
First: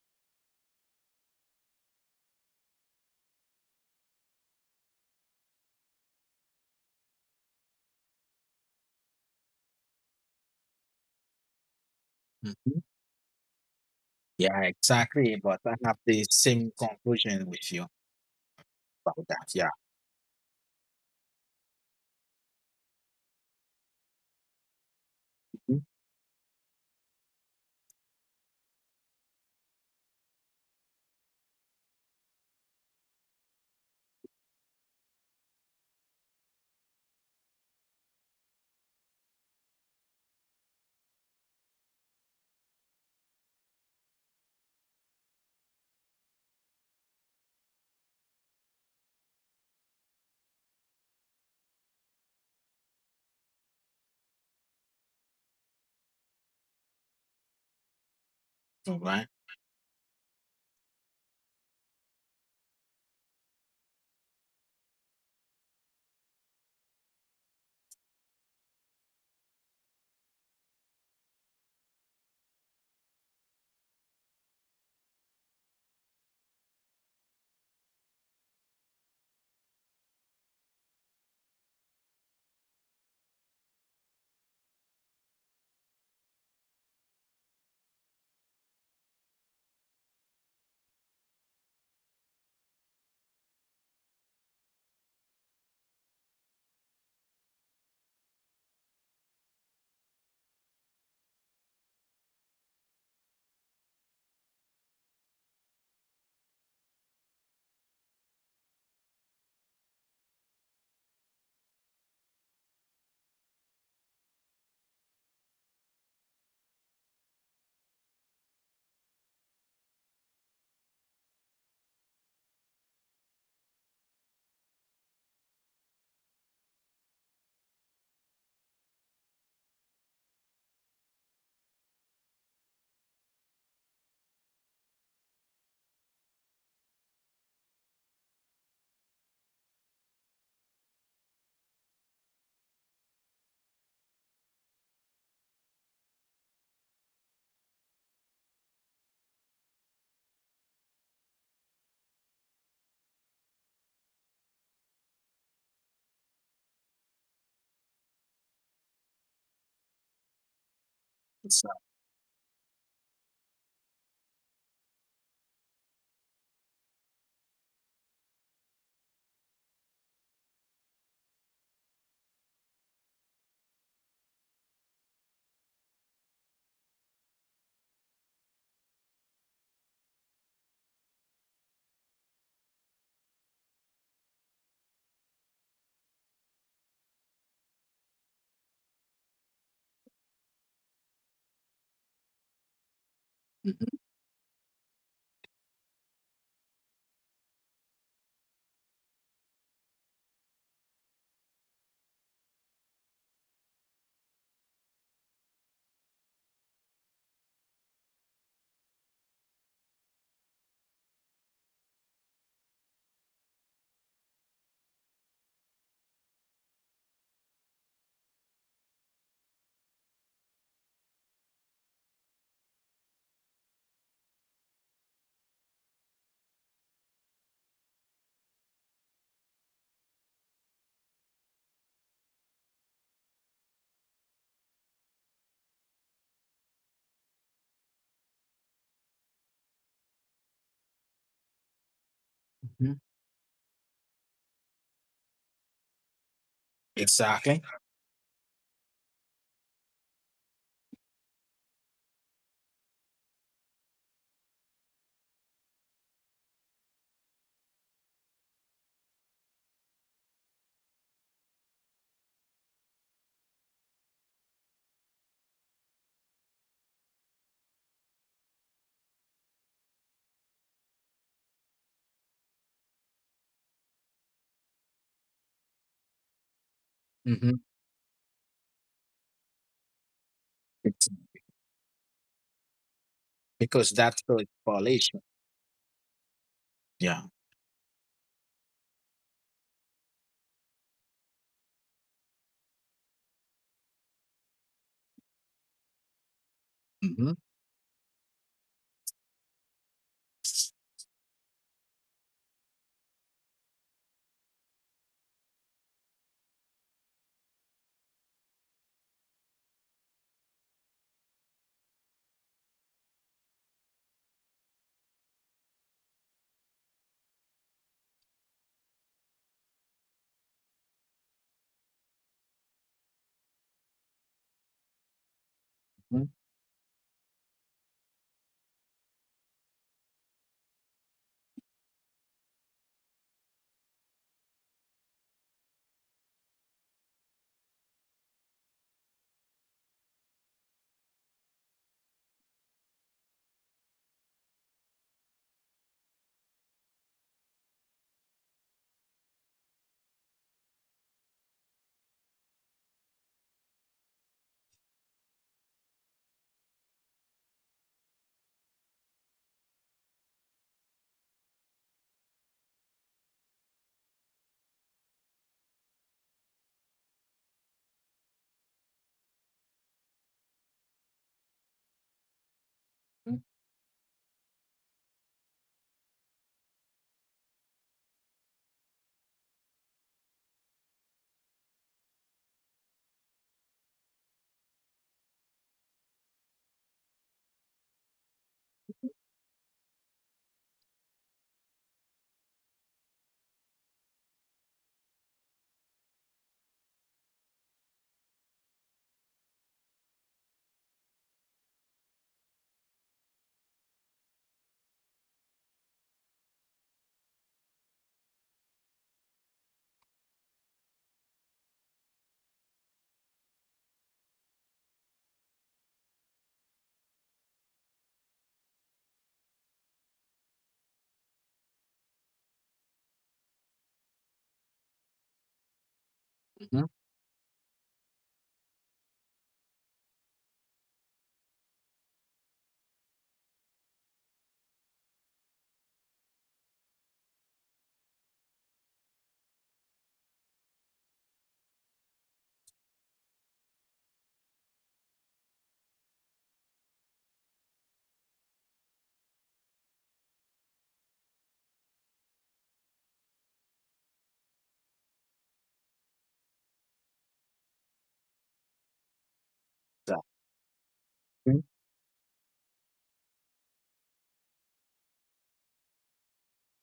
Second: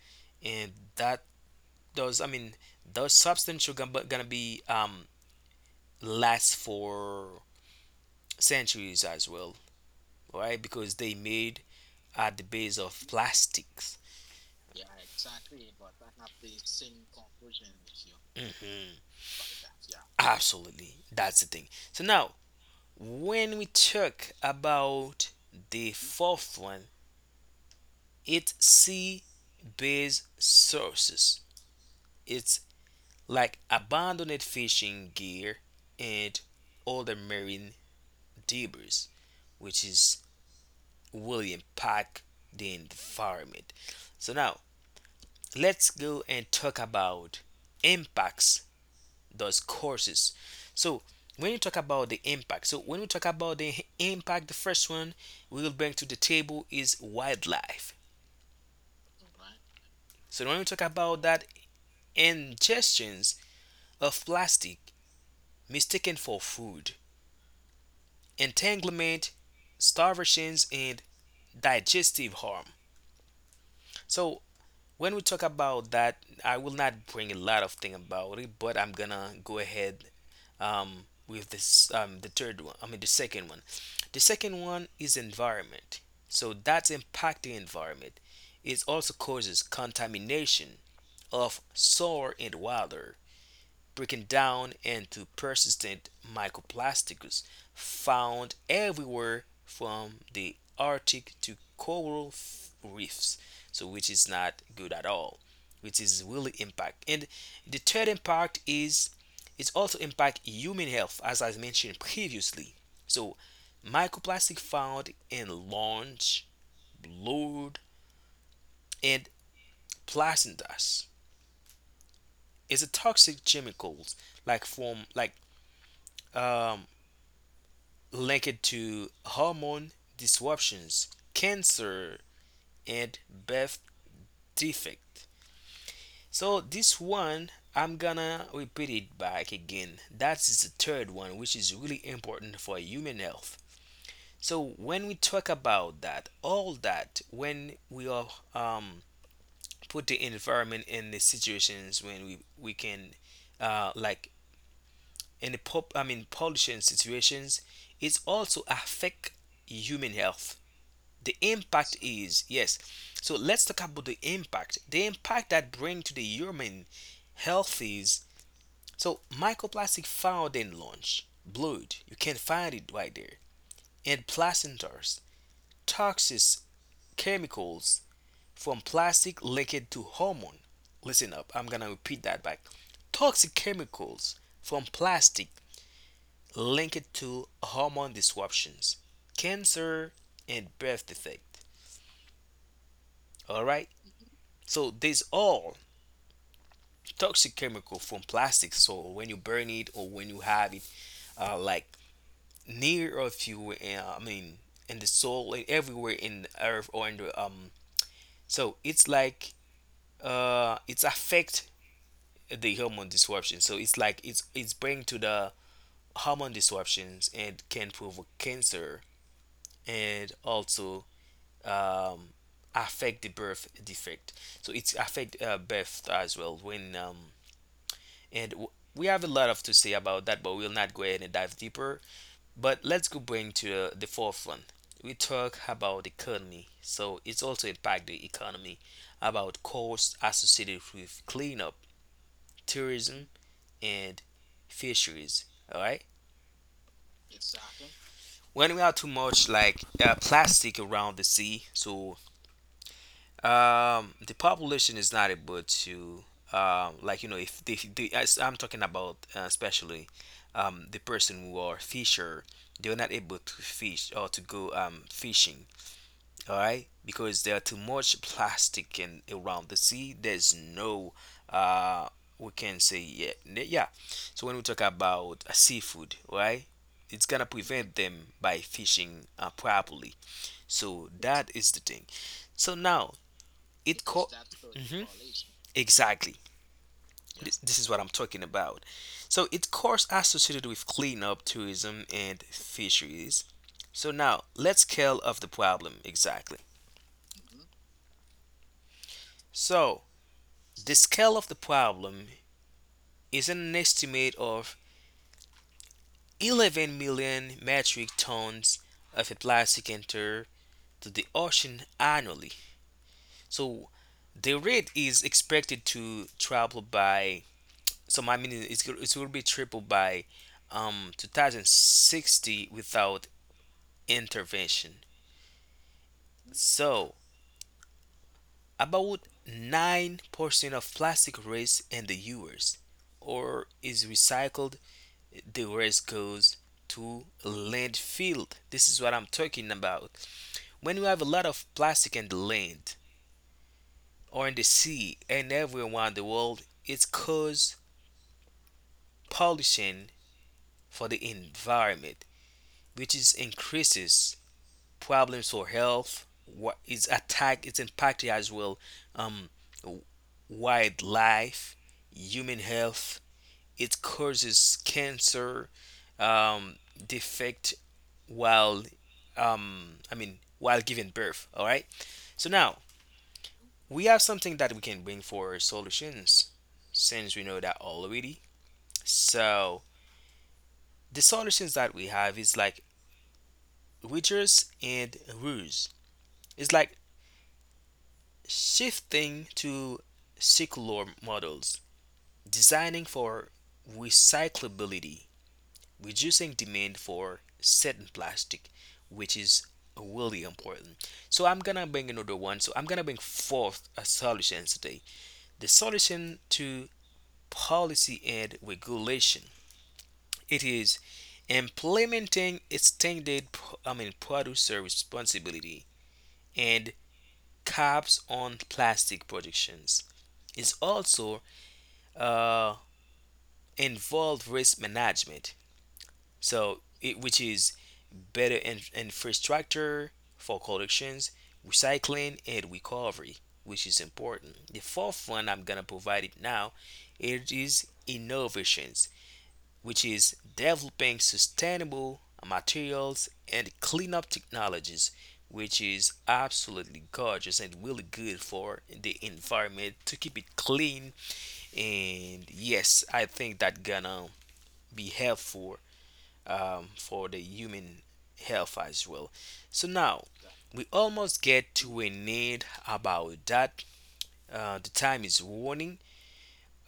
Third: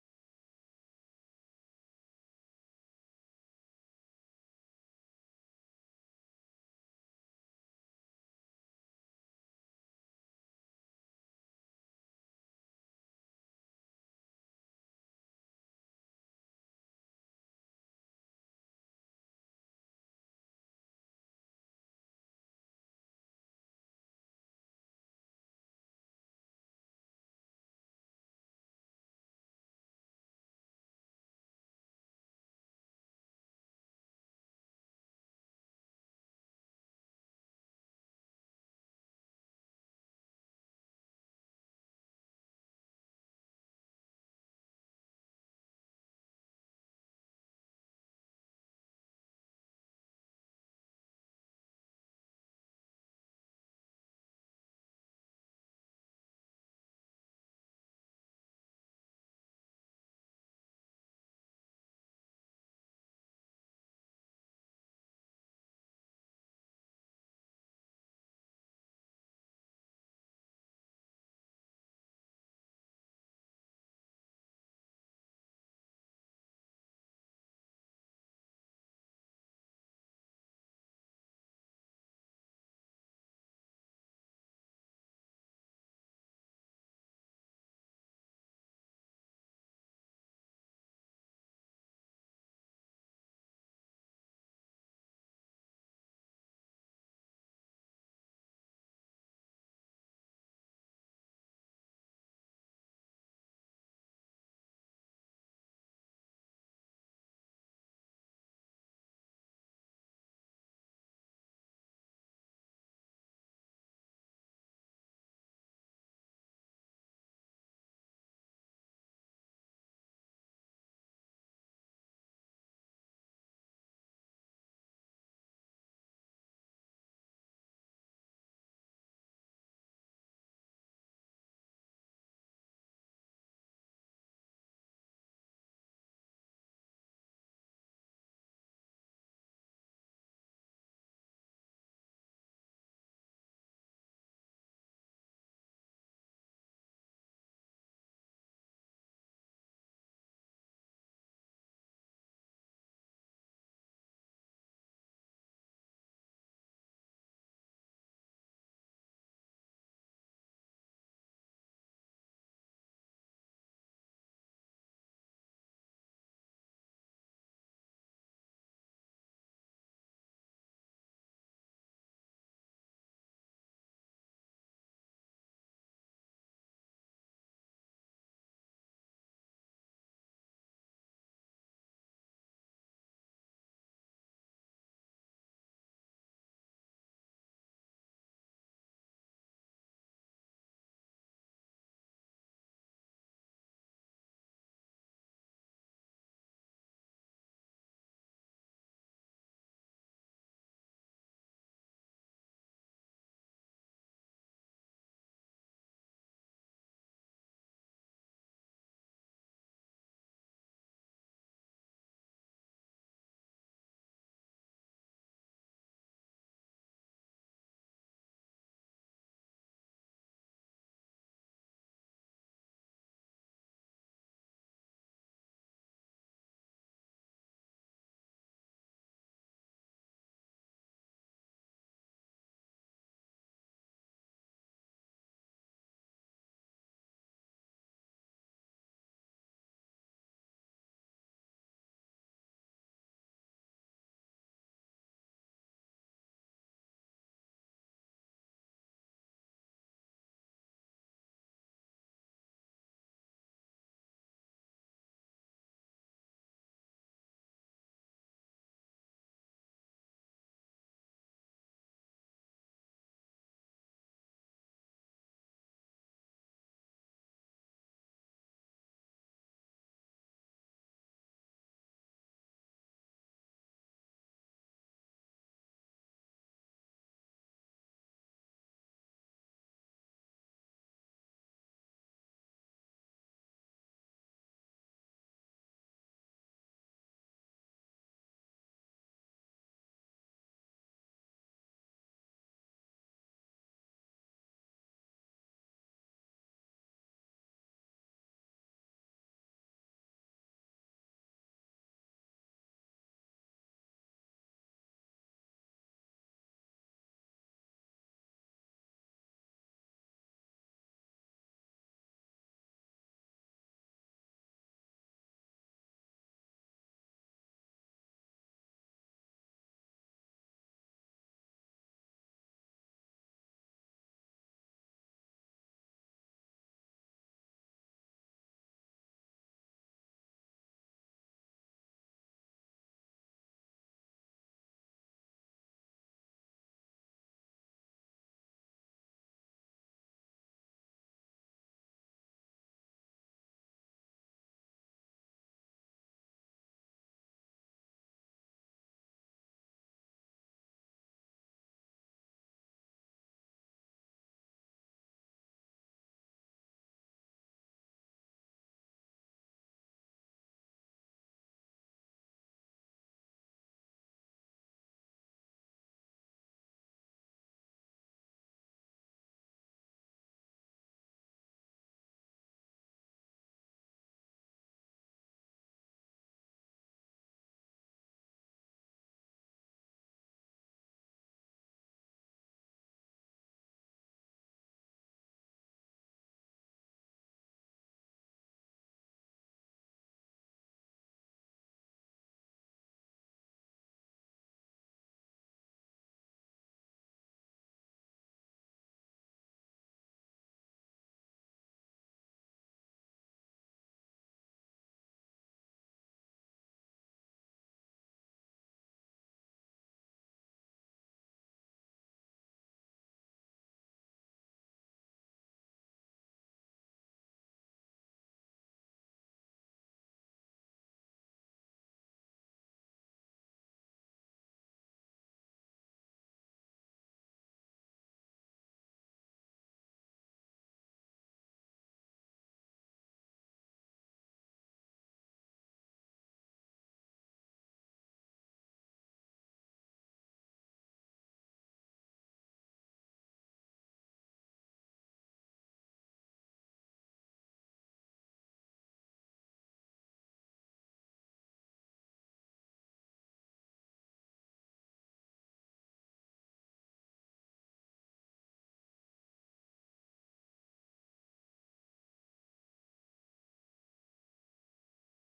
Speaker 1: and that does. Those substances are gonna be last for centuries as well, right? Because they made at the base
Speaker 2: mhm,
Speaker 1: of plastics.
Speaker 2: yeah, exactly. But I have the same conclusion with you
Speaker 1: Mhm.
Speaker 2: about that. Yeah.
Speaker 1: Absolutely. That's the thing. So now, when we talk about
Speaker 2: Mhm.
Speaker 1: the fourth one, it's sea based sources. It's like abandoned fishing gear and other marine debris, which is will impact the environment. So now, let's go and talk about impacts those courses. So when you talk about the impact, so when we talk about the h- impact, the first one we will bring to the table is wildlife.
Speaker 2: All right.
Speaker 1: So when we talk about that, ingestions of plastic mistaken for food, entanglement, starvations, and digestive harm. So when we talk about that, I will not bring a lot of thing about it, but I'm gonna go ahead with this the third one. I mean the second one. The second one is environment. So that's impacting environment. It also causes contamination of soil and water, breaking down into persistent microplastics found everywhere from the Arctic to reefs, so which is not good at all, which is really impact. And the third impact is it also impact human health, as I mentioned previously. So microplastic found in lungs, blood, and placentas is a toxic chemicals like from like um, linked to hormone disruptions, cancer, and birth defect. So this one, I'm gonna repeat it back again. That is the third one, which is really important for human health. So when we talk about that, all that, when we are um, put the environment in the situations when we can, like in I mean pollution situations, it also affect human health. The
Speaker 2: So,
Speaker 1: impact is yes, so let's talk about the impact that bring to the human health is, so microplastic found in lunch, blood, you can find it right there, and placentas, toxic chemicals from plastic linked to hormone, listen up, I'm gonna repeat that back, toxic chemicals from plastic linked to hormone disruptions, cancer, and birth defect. All right. So these all toxic chemical from plastic. So when you burn it or when you have it, like near of you, I mean, in the soil, and everywhere in the earth or in the. So it's like it's affect the hormone disruption. So it's like it's bring to the hormone disruptions and can provoke cancer, and also um affect the birth defect. So it's affect birth as well when And w- we have a lot of to say about that, but we'll not go ahead and dive deeper. But let's go bring to the forefront. We talk about economy, so it's also impact the economy about costs associated with cleanup,
Speaker 2: mhm,
Speaker 1: tourism, and fisheries. All right.
Speaker 2: exactly.
Speaker 1: When we have too much like plastic around the sea, so the population is not able to, like you know, if the, the as I'm talking about, especially, the person who are fisher, they're not able to fish or to go fishing. All right, because there are too much plastic in around the sea. There's no uh we can say yeah. So when we talk about seafood, right, it's gonna
Speaker 2: Mhm,
Speaker 1: prevent them by fishing properly. So that is the thing. So now
Speaker 2: because
Speaker 1: it
Speaker 2: that's
Speaker 1: co-
Speaker 2: the
Speaker 1: Mhm.
Speaker 2: correlation.
Speaker 1: Exactly. Yeah.
Speaker 2: Yeah.
Speaker 1: Yes. This is what I'm talking about. So it costs associated with cleanup, tourism, and fisheries. So now let's scale of the problem exactly.
Speaker 2: Mhm,
Speaker 1: So the scale of the problem is an estimate of 11 million metric tons of a plastic enter to the ocean annually. So the rate is expected to travel by, so my meaning is it will be tripled by 2060 without intervention.
Speaker 2: mhm,
Speaker 1: So about 9% of plastic waste in the US or is recycled, the rest goes to landfill. This is what I'm talking about. When you have a lot of plastic in the land or in the sea and everywhere around the world, it causes pollution for the environment, which is increases problems for health. What is attack? It's impacted as well. Um, wildlife, human health. It causes cancer, um, defect while, I mean, while giving birth. All right. So now
Speaker 2: mhm,
Speaker 1: we have something that we can bring for solutions, since we know that already. So the solutions that we have is like Witchers and Ruse. It's like shifting to circular models, designing for recyclability, reducing demand for certain plastic, which is really important. So I'm gonna bring another one. So I'm gonna bring forth a solution today. The solution to policy and regulation. It is implementing extended, I mean, producer responsibility and caps on plastic productions. It's also uh, involved risk management. So,
Speaker 2: mhm.
Speaker 1: it, which is better in, infrastructure for collections, recycling, and recovery, which is important. The fourth one I'm gonna provide it now. It is innovations, which is developing sustainable materials and cleanup technologies, which is absolutely gorgeous and really good for the environment to keep it clean. And yes, I think that gonna be helpful for the human health as well. So now
Speaker 2: So,
Speaker 1: we almost get to a need about that, the time is warning.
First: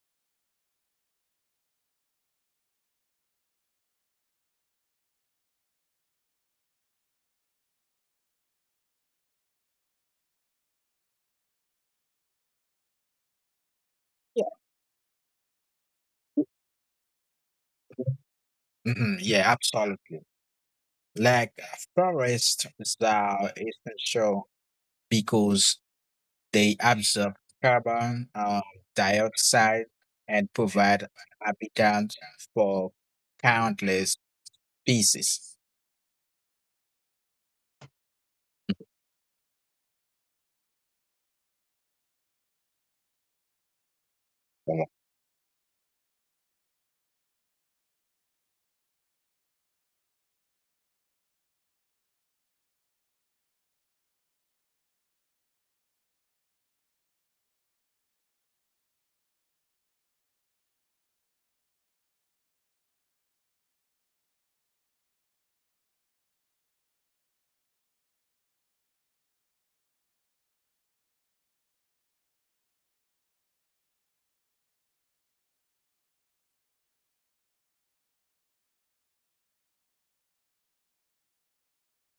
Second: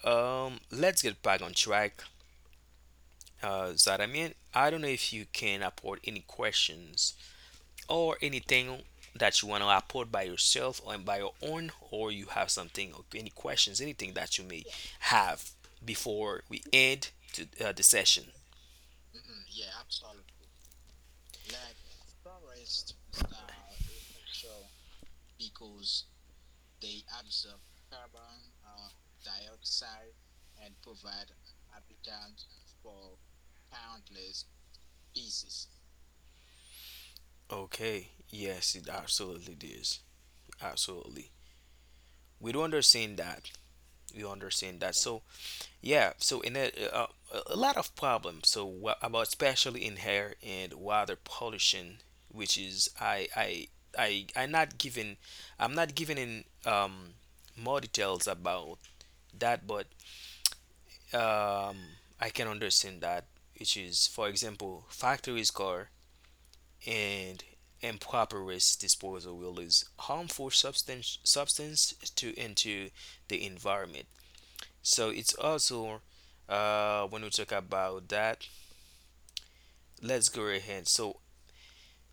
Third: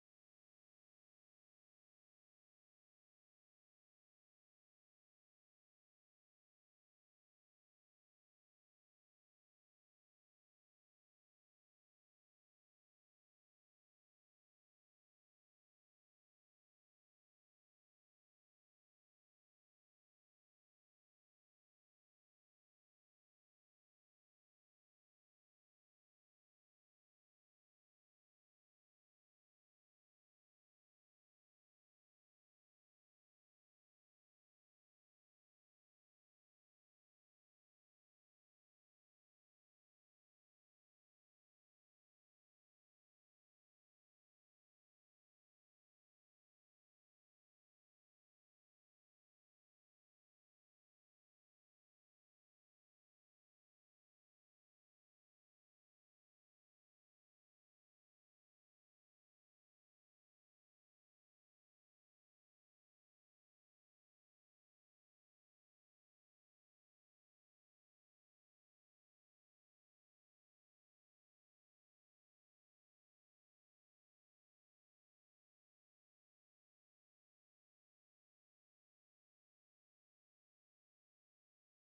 Speaker 1: Let's get back on track. Zadamin, I don't know if you can upload any questions or anything that you want to upload by yourself or by your own, or you have something, or any questions, anything that you
Speaker 2: yeah.
Speaker 1: may have before we end to, the session.
Speaker 2: Mhm, yeah, absolutely. Like forests are essential because they absorb carbon dioxide and provide habitat for countless species.
Speaker 1: Okay, yes, it absolutely is. Absolutely. We do understand that. We understand that. So, yeah, so in a lot of problems. So, what about especially in hair and water pollution, which is I not giving, I'm not giving in more details about that, but um I can understand that, which is for example, factories car and improperous disposal will release harmful substance to into the environment. So it's also when we talk about that, let's go ahead. So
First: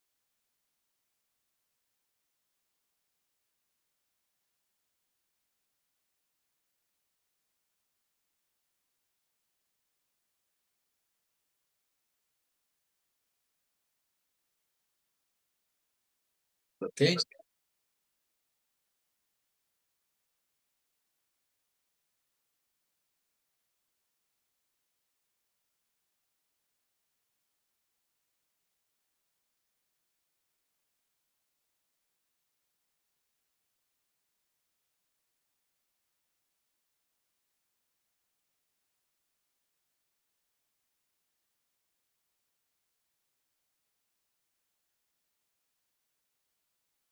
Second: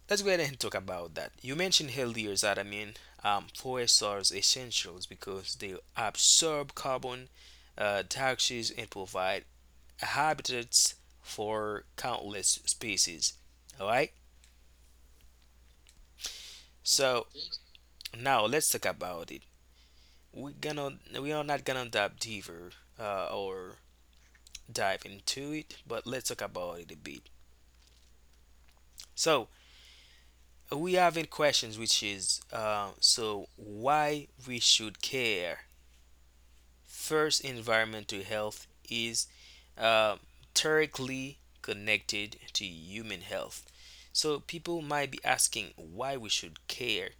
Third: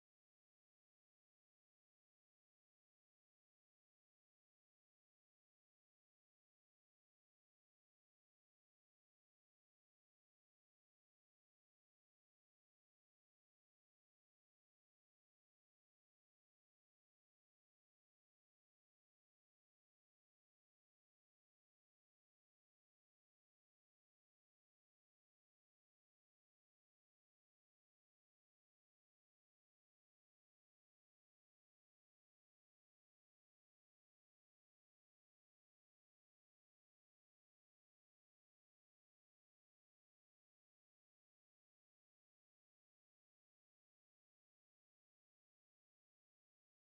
Speaker 1: let's go ahead and talk about that. You mentioned earlier that I mean forests are essentials because they absorb carbon dioxide and provide habitats for countless species. All right.
Speaker 2: Okay.
Speaker 1: So now let's talk about it. we are gonna we are not gonna dive deeper or dive into it, but let's talk about it a bit. So we have in questions which is so why we should care. First, environmental health is uh, directly connected to human health. So people might be asking why we should care.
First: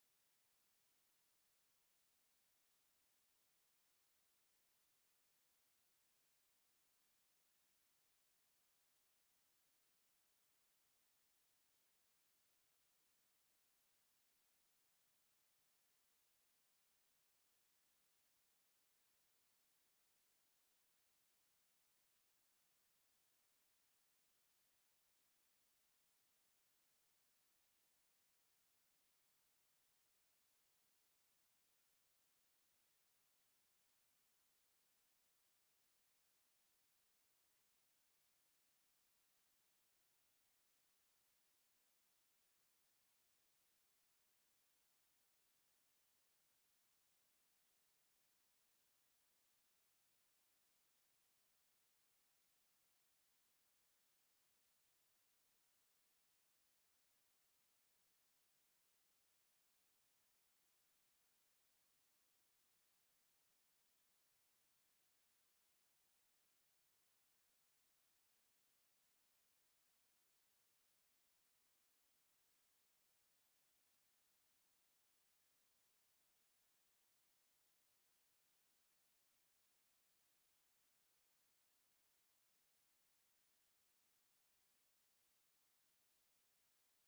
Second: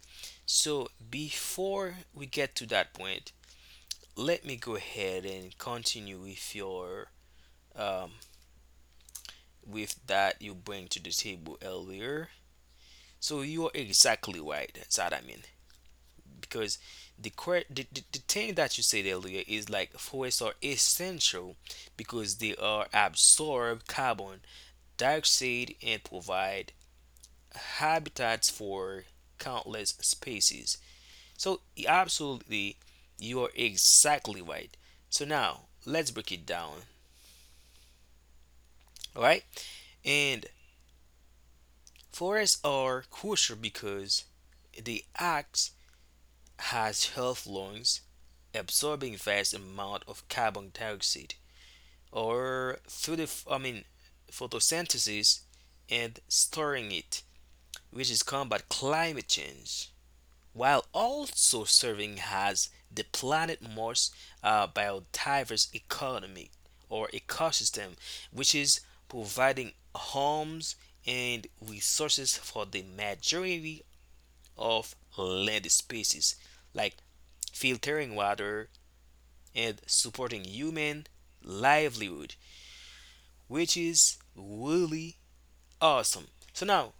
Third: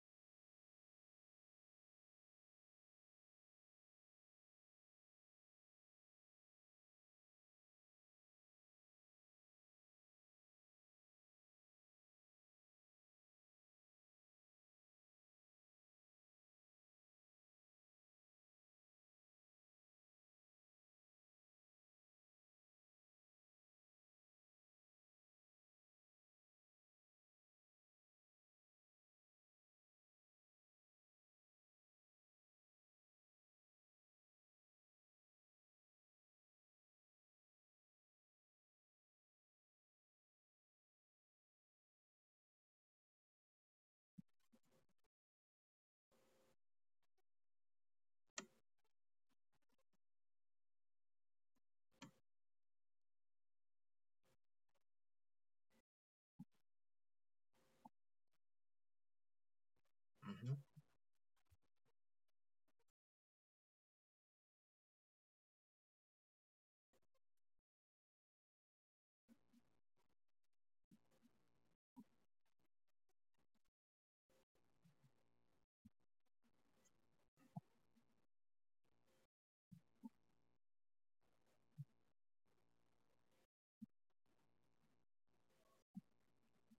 Speaker 1: So before we get to that point, let me go ahead and continue with your um, with that you bring to the table earlier. So you're exactly right, Zadamin, because the thing that you said earlier is like forests are essential because they are absorb carbon dioxide and provide habitats for countless species. So absolutely, you're exactly right. So now let's break it down, all right? And forests are crucial because they act has health lungs, absorbing vast amount of carbon dioxide or through I mean photosynthesis, and storing it, which is combat climate change, while also serving as the planet most biodiverse economy or ecosystem, which is providing homes and resources for the majority of land species, like filtering water and supporting human livelihood, which is really awesome. So now,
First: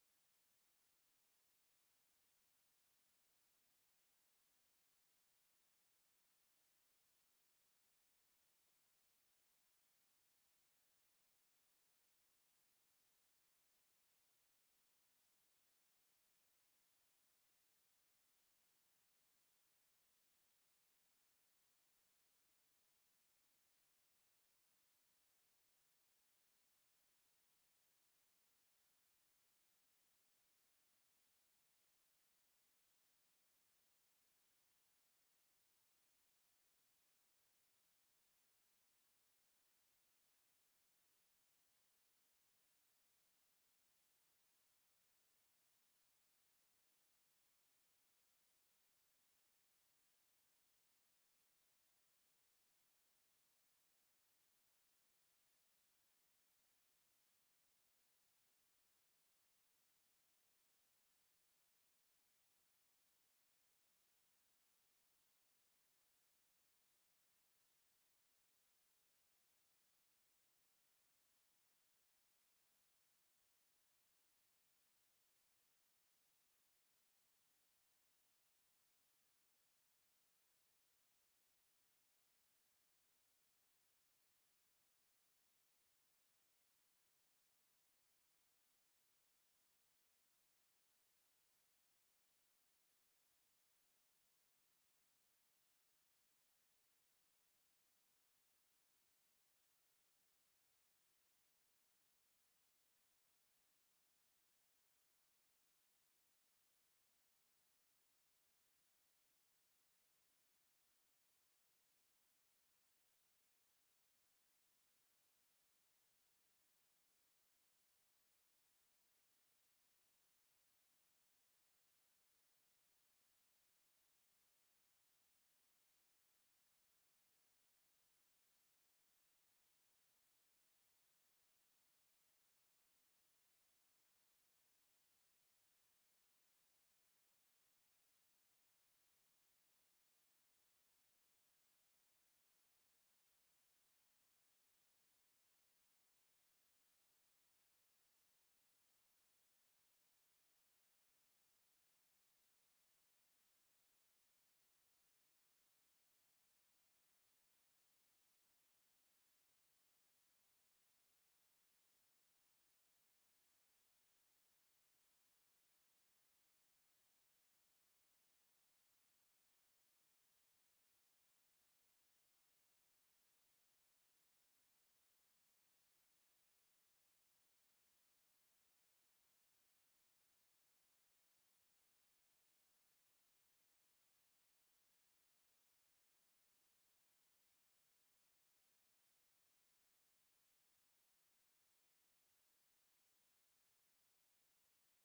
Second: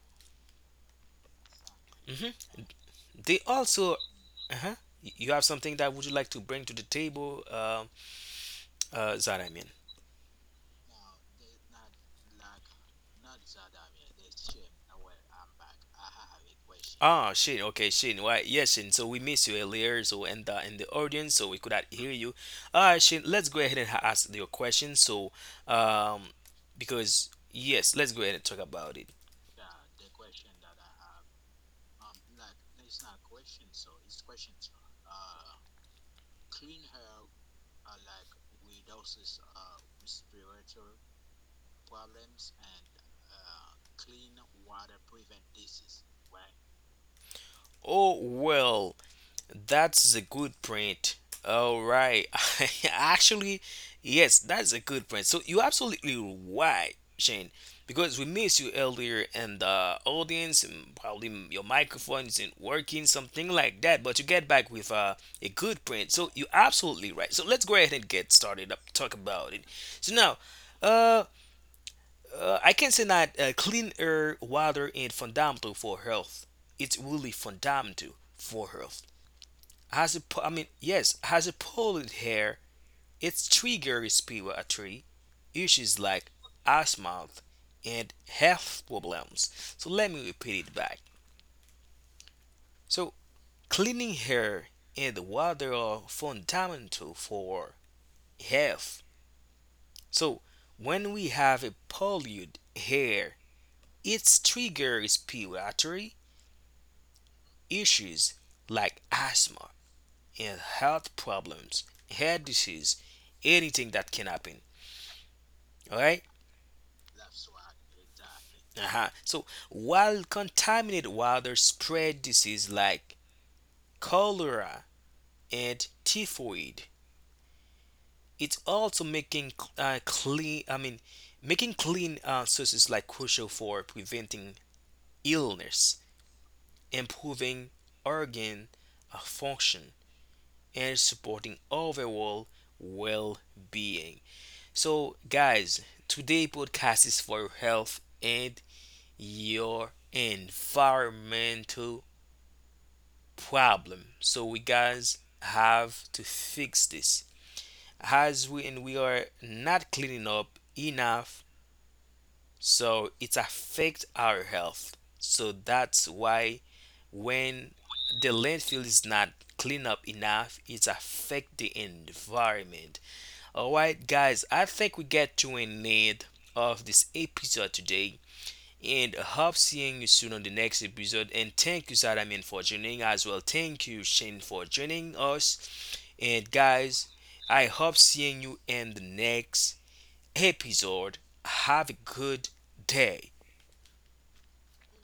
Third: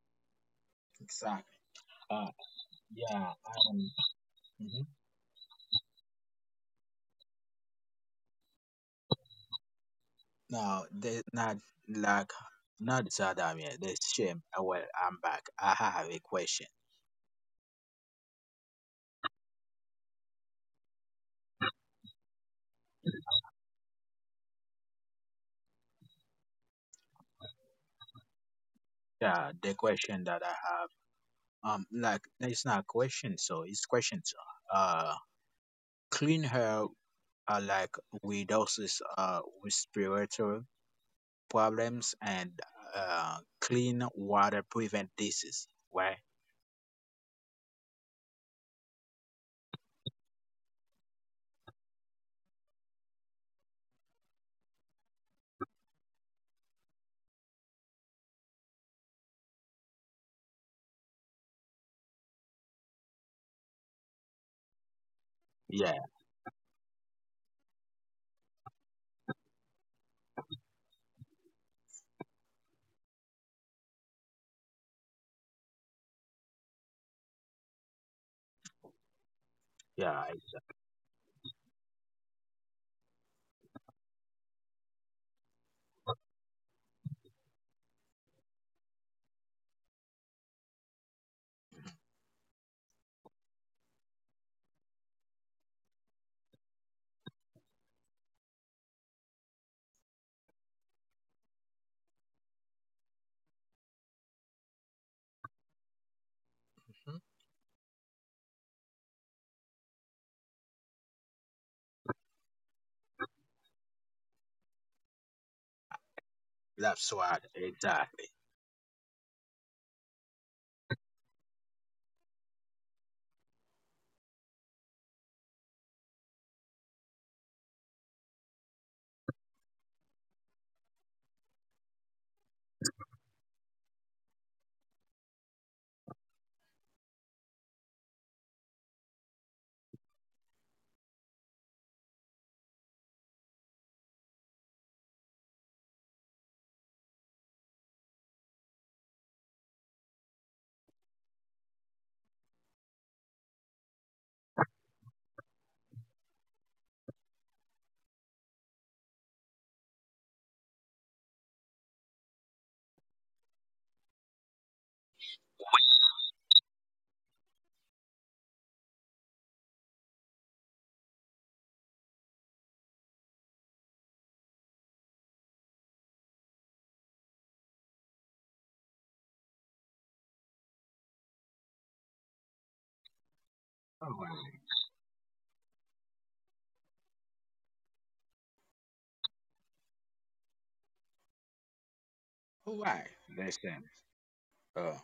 Speaker 3: Exactly. Uh,
Speaker 1: mhm,
Speaker 3: yeah.
Speaker 1: they also, uh-huh,
Speaker 3: Mhm.
Speaker 1: you have something that would you like to bring to the table, Zaramin?
Speaker 3: Now, there's not like not Saddam yet. There's shame. Well, I'm back. I have a question.
Speaker 1: Ah, Shane. Okay, Shane. Why? Yes, Shane. So we missed you earlier. So and in the audience, so we could not hear you. All right, Shane. Let's go ahead and ask your question. So, um, because yes, let's go ahead and talk about it.
Speaker 3: Yeah, the question that I have, like it's not a question, so it's questions. Uh, Clean hair, like reduces respiratory problems and uh clean water prevent disease. Right?
Speaker 1: Oh well. That's a good print. All right. Actually, yes, that's a good print. So you're absolutely right, Shane, because we missed you earlier and the audience, and probably your microphone isn't working, something like that, but you get back with a good
Speaker 3: Yeah,
Speaker 1: print. So you're absolutely right. So let's go ahead and get started up, talk about it. So now, uh, I can say that clean air, water, and fundamental for health. It's really fundamental for health. As
Speaker 3: yeah.
Speaker 1: I mean, yes, as a polled hair, its trigger respiratory issues like asthma and health problems. So let me repeat it back. So cleaning hair and water are fundamental for health. So when we have a pollute hair, it triggers respiratory
Speaker 3: Mhm.
Speaker 1: issues like asthma and health problems, head disease, anything that can happen. All right.
Speaker 3: That's what exactly.
Speaker 1: Aha. So while contaminated water spread disease like cholera and typhoid, it's also making clean. I mean, making clean sources like crucial for preventing illness, improving organ function, and supporting overall well-being. So, guys, today podcast is for your health and your environmental problem. So we guys have to fix this. As we and we are not cleaning up enough, so it affects our health. So that's why when the landfill is not clean up enough, it affect the environment. Alright guys, I think we get to an end of this episode today. And I hope seeing you soon on the next episode. And thank you, Zadamin, for joining as well. Thank you, Shane, for joining us. And guys, I hope seeing you in the next episode. Have a good
Speaker 3: Why?
Speaker 1: day.
Speaker 3: Listen. Oh.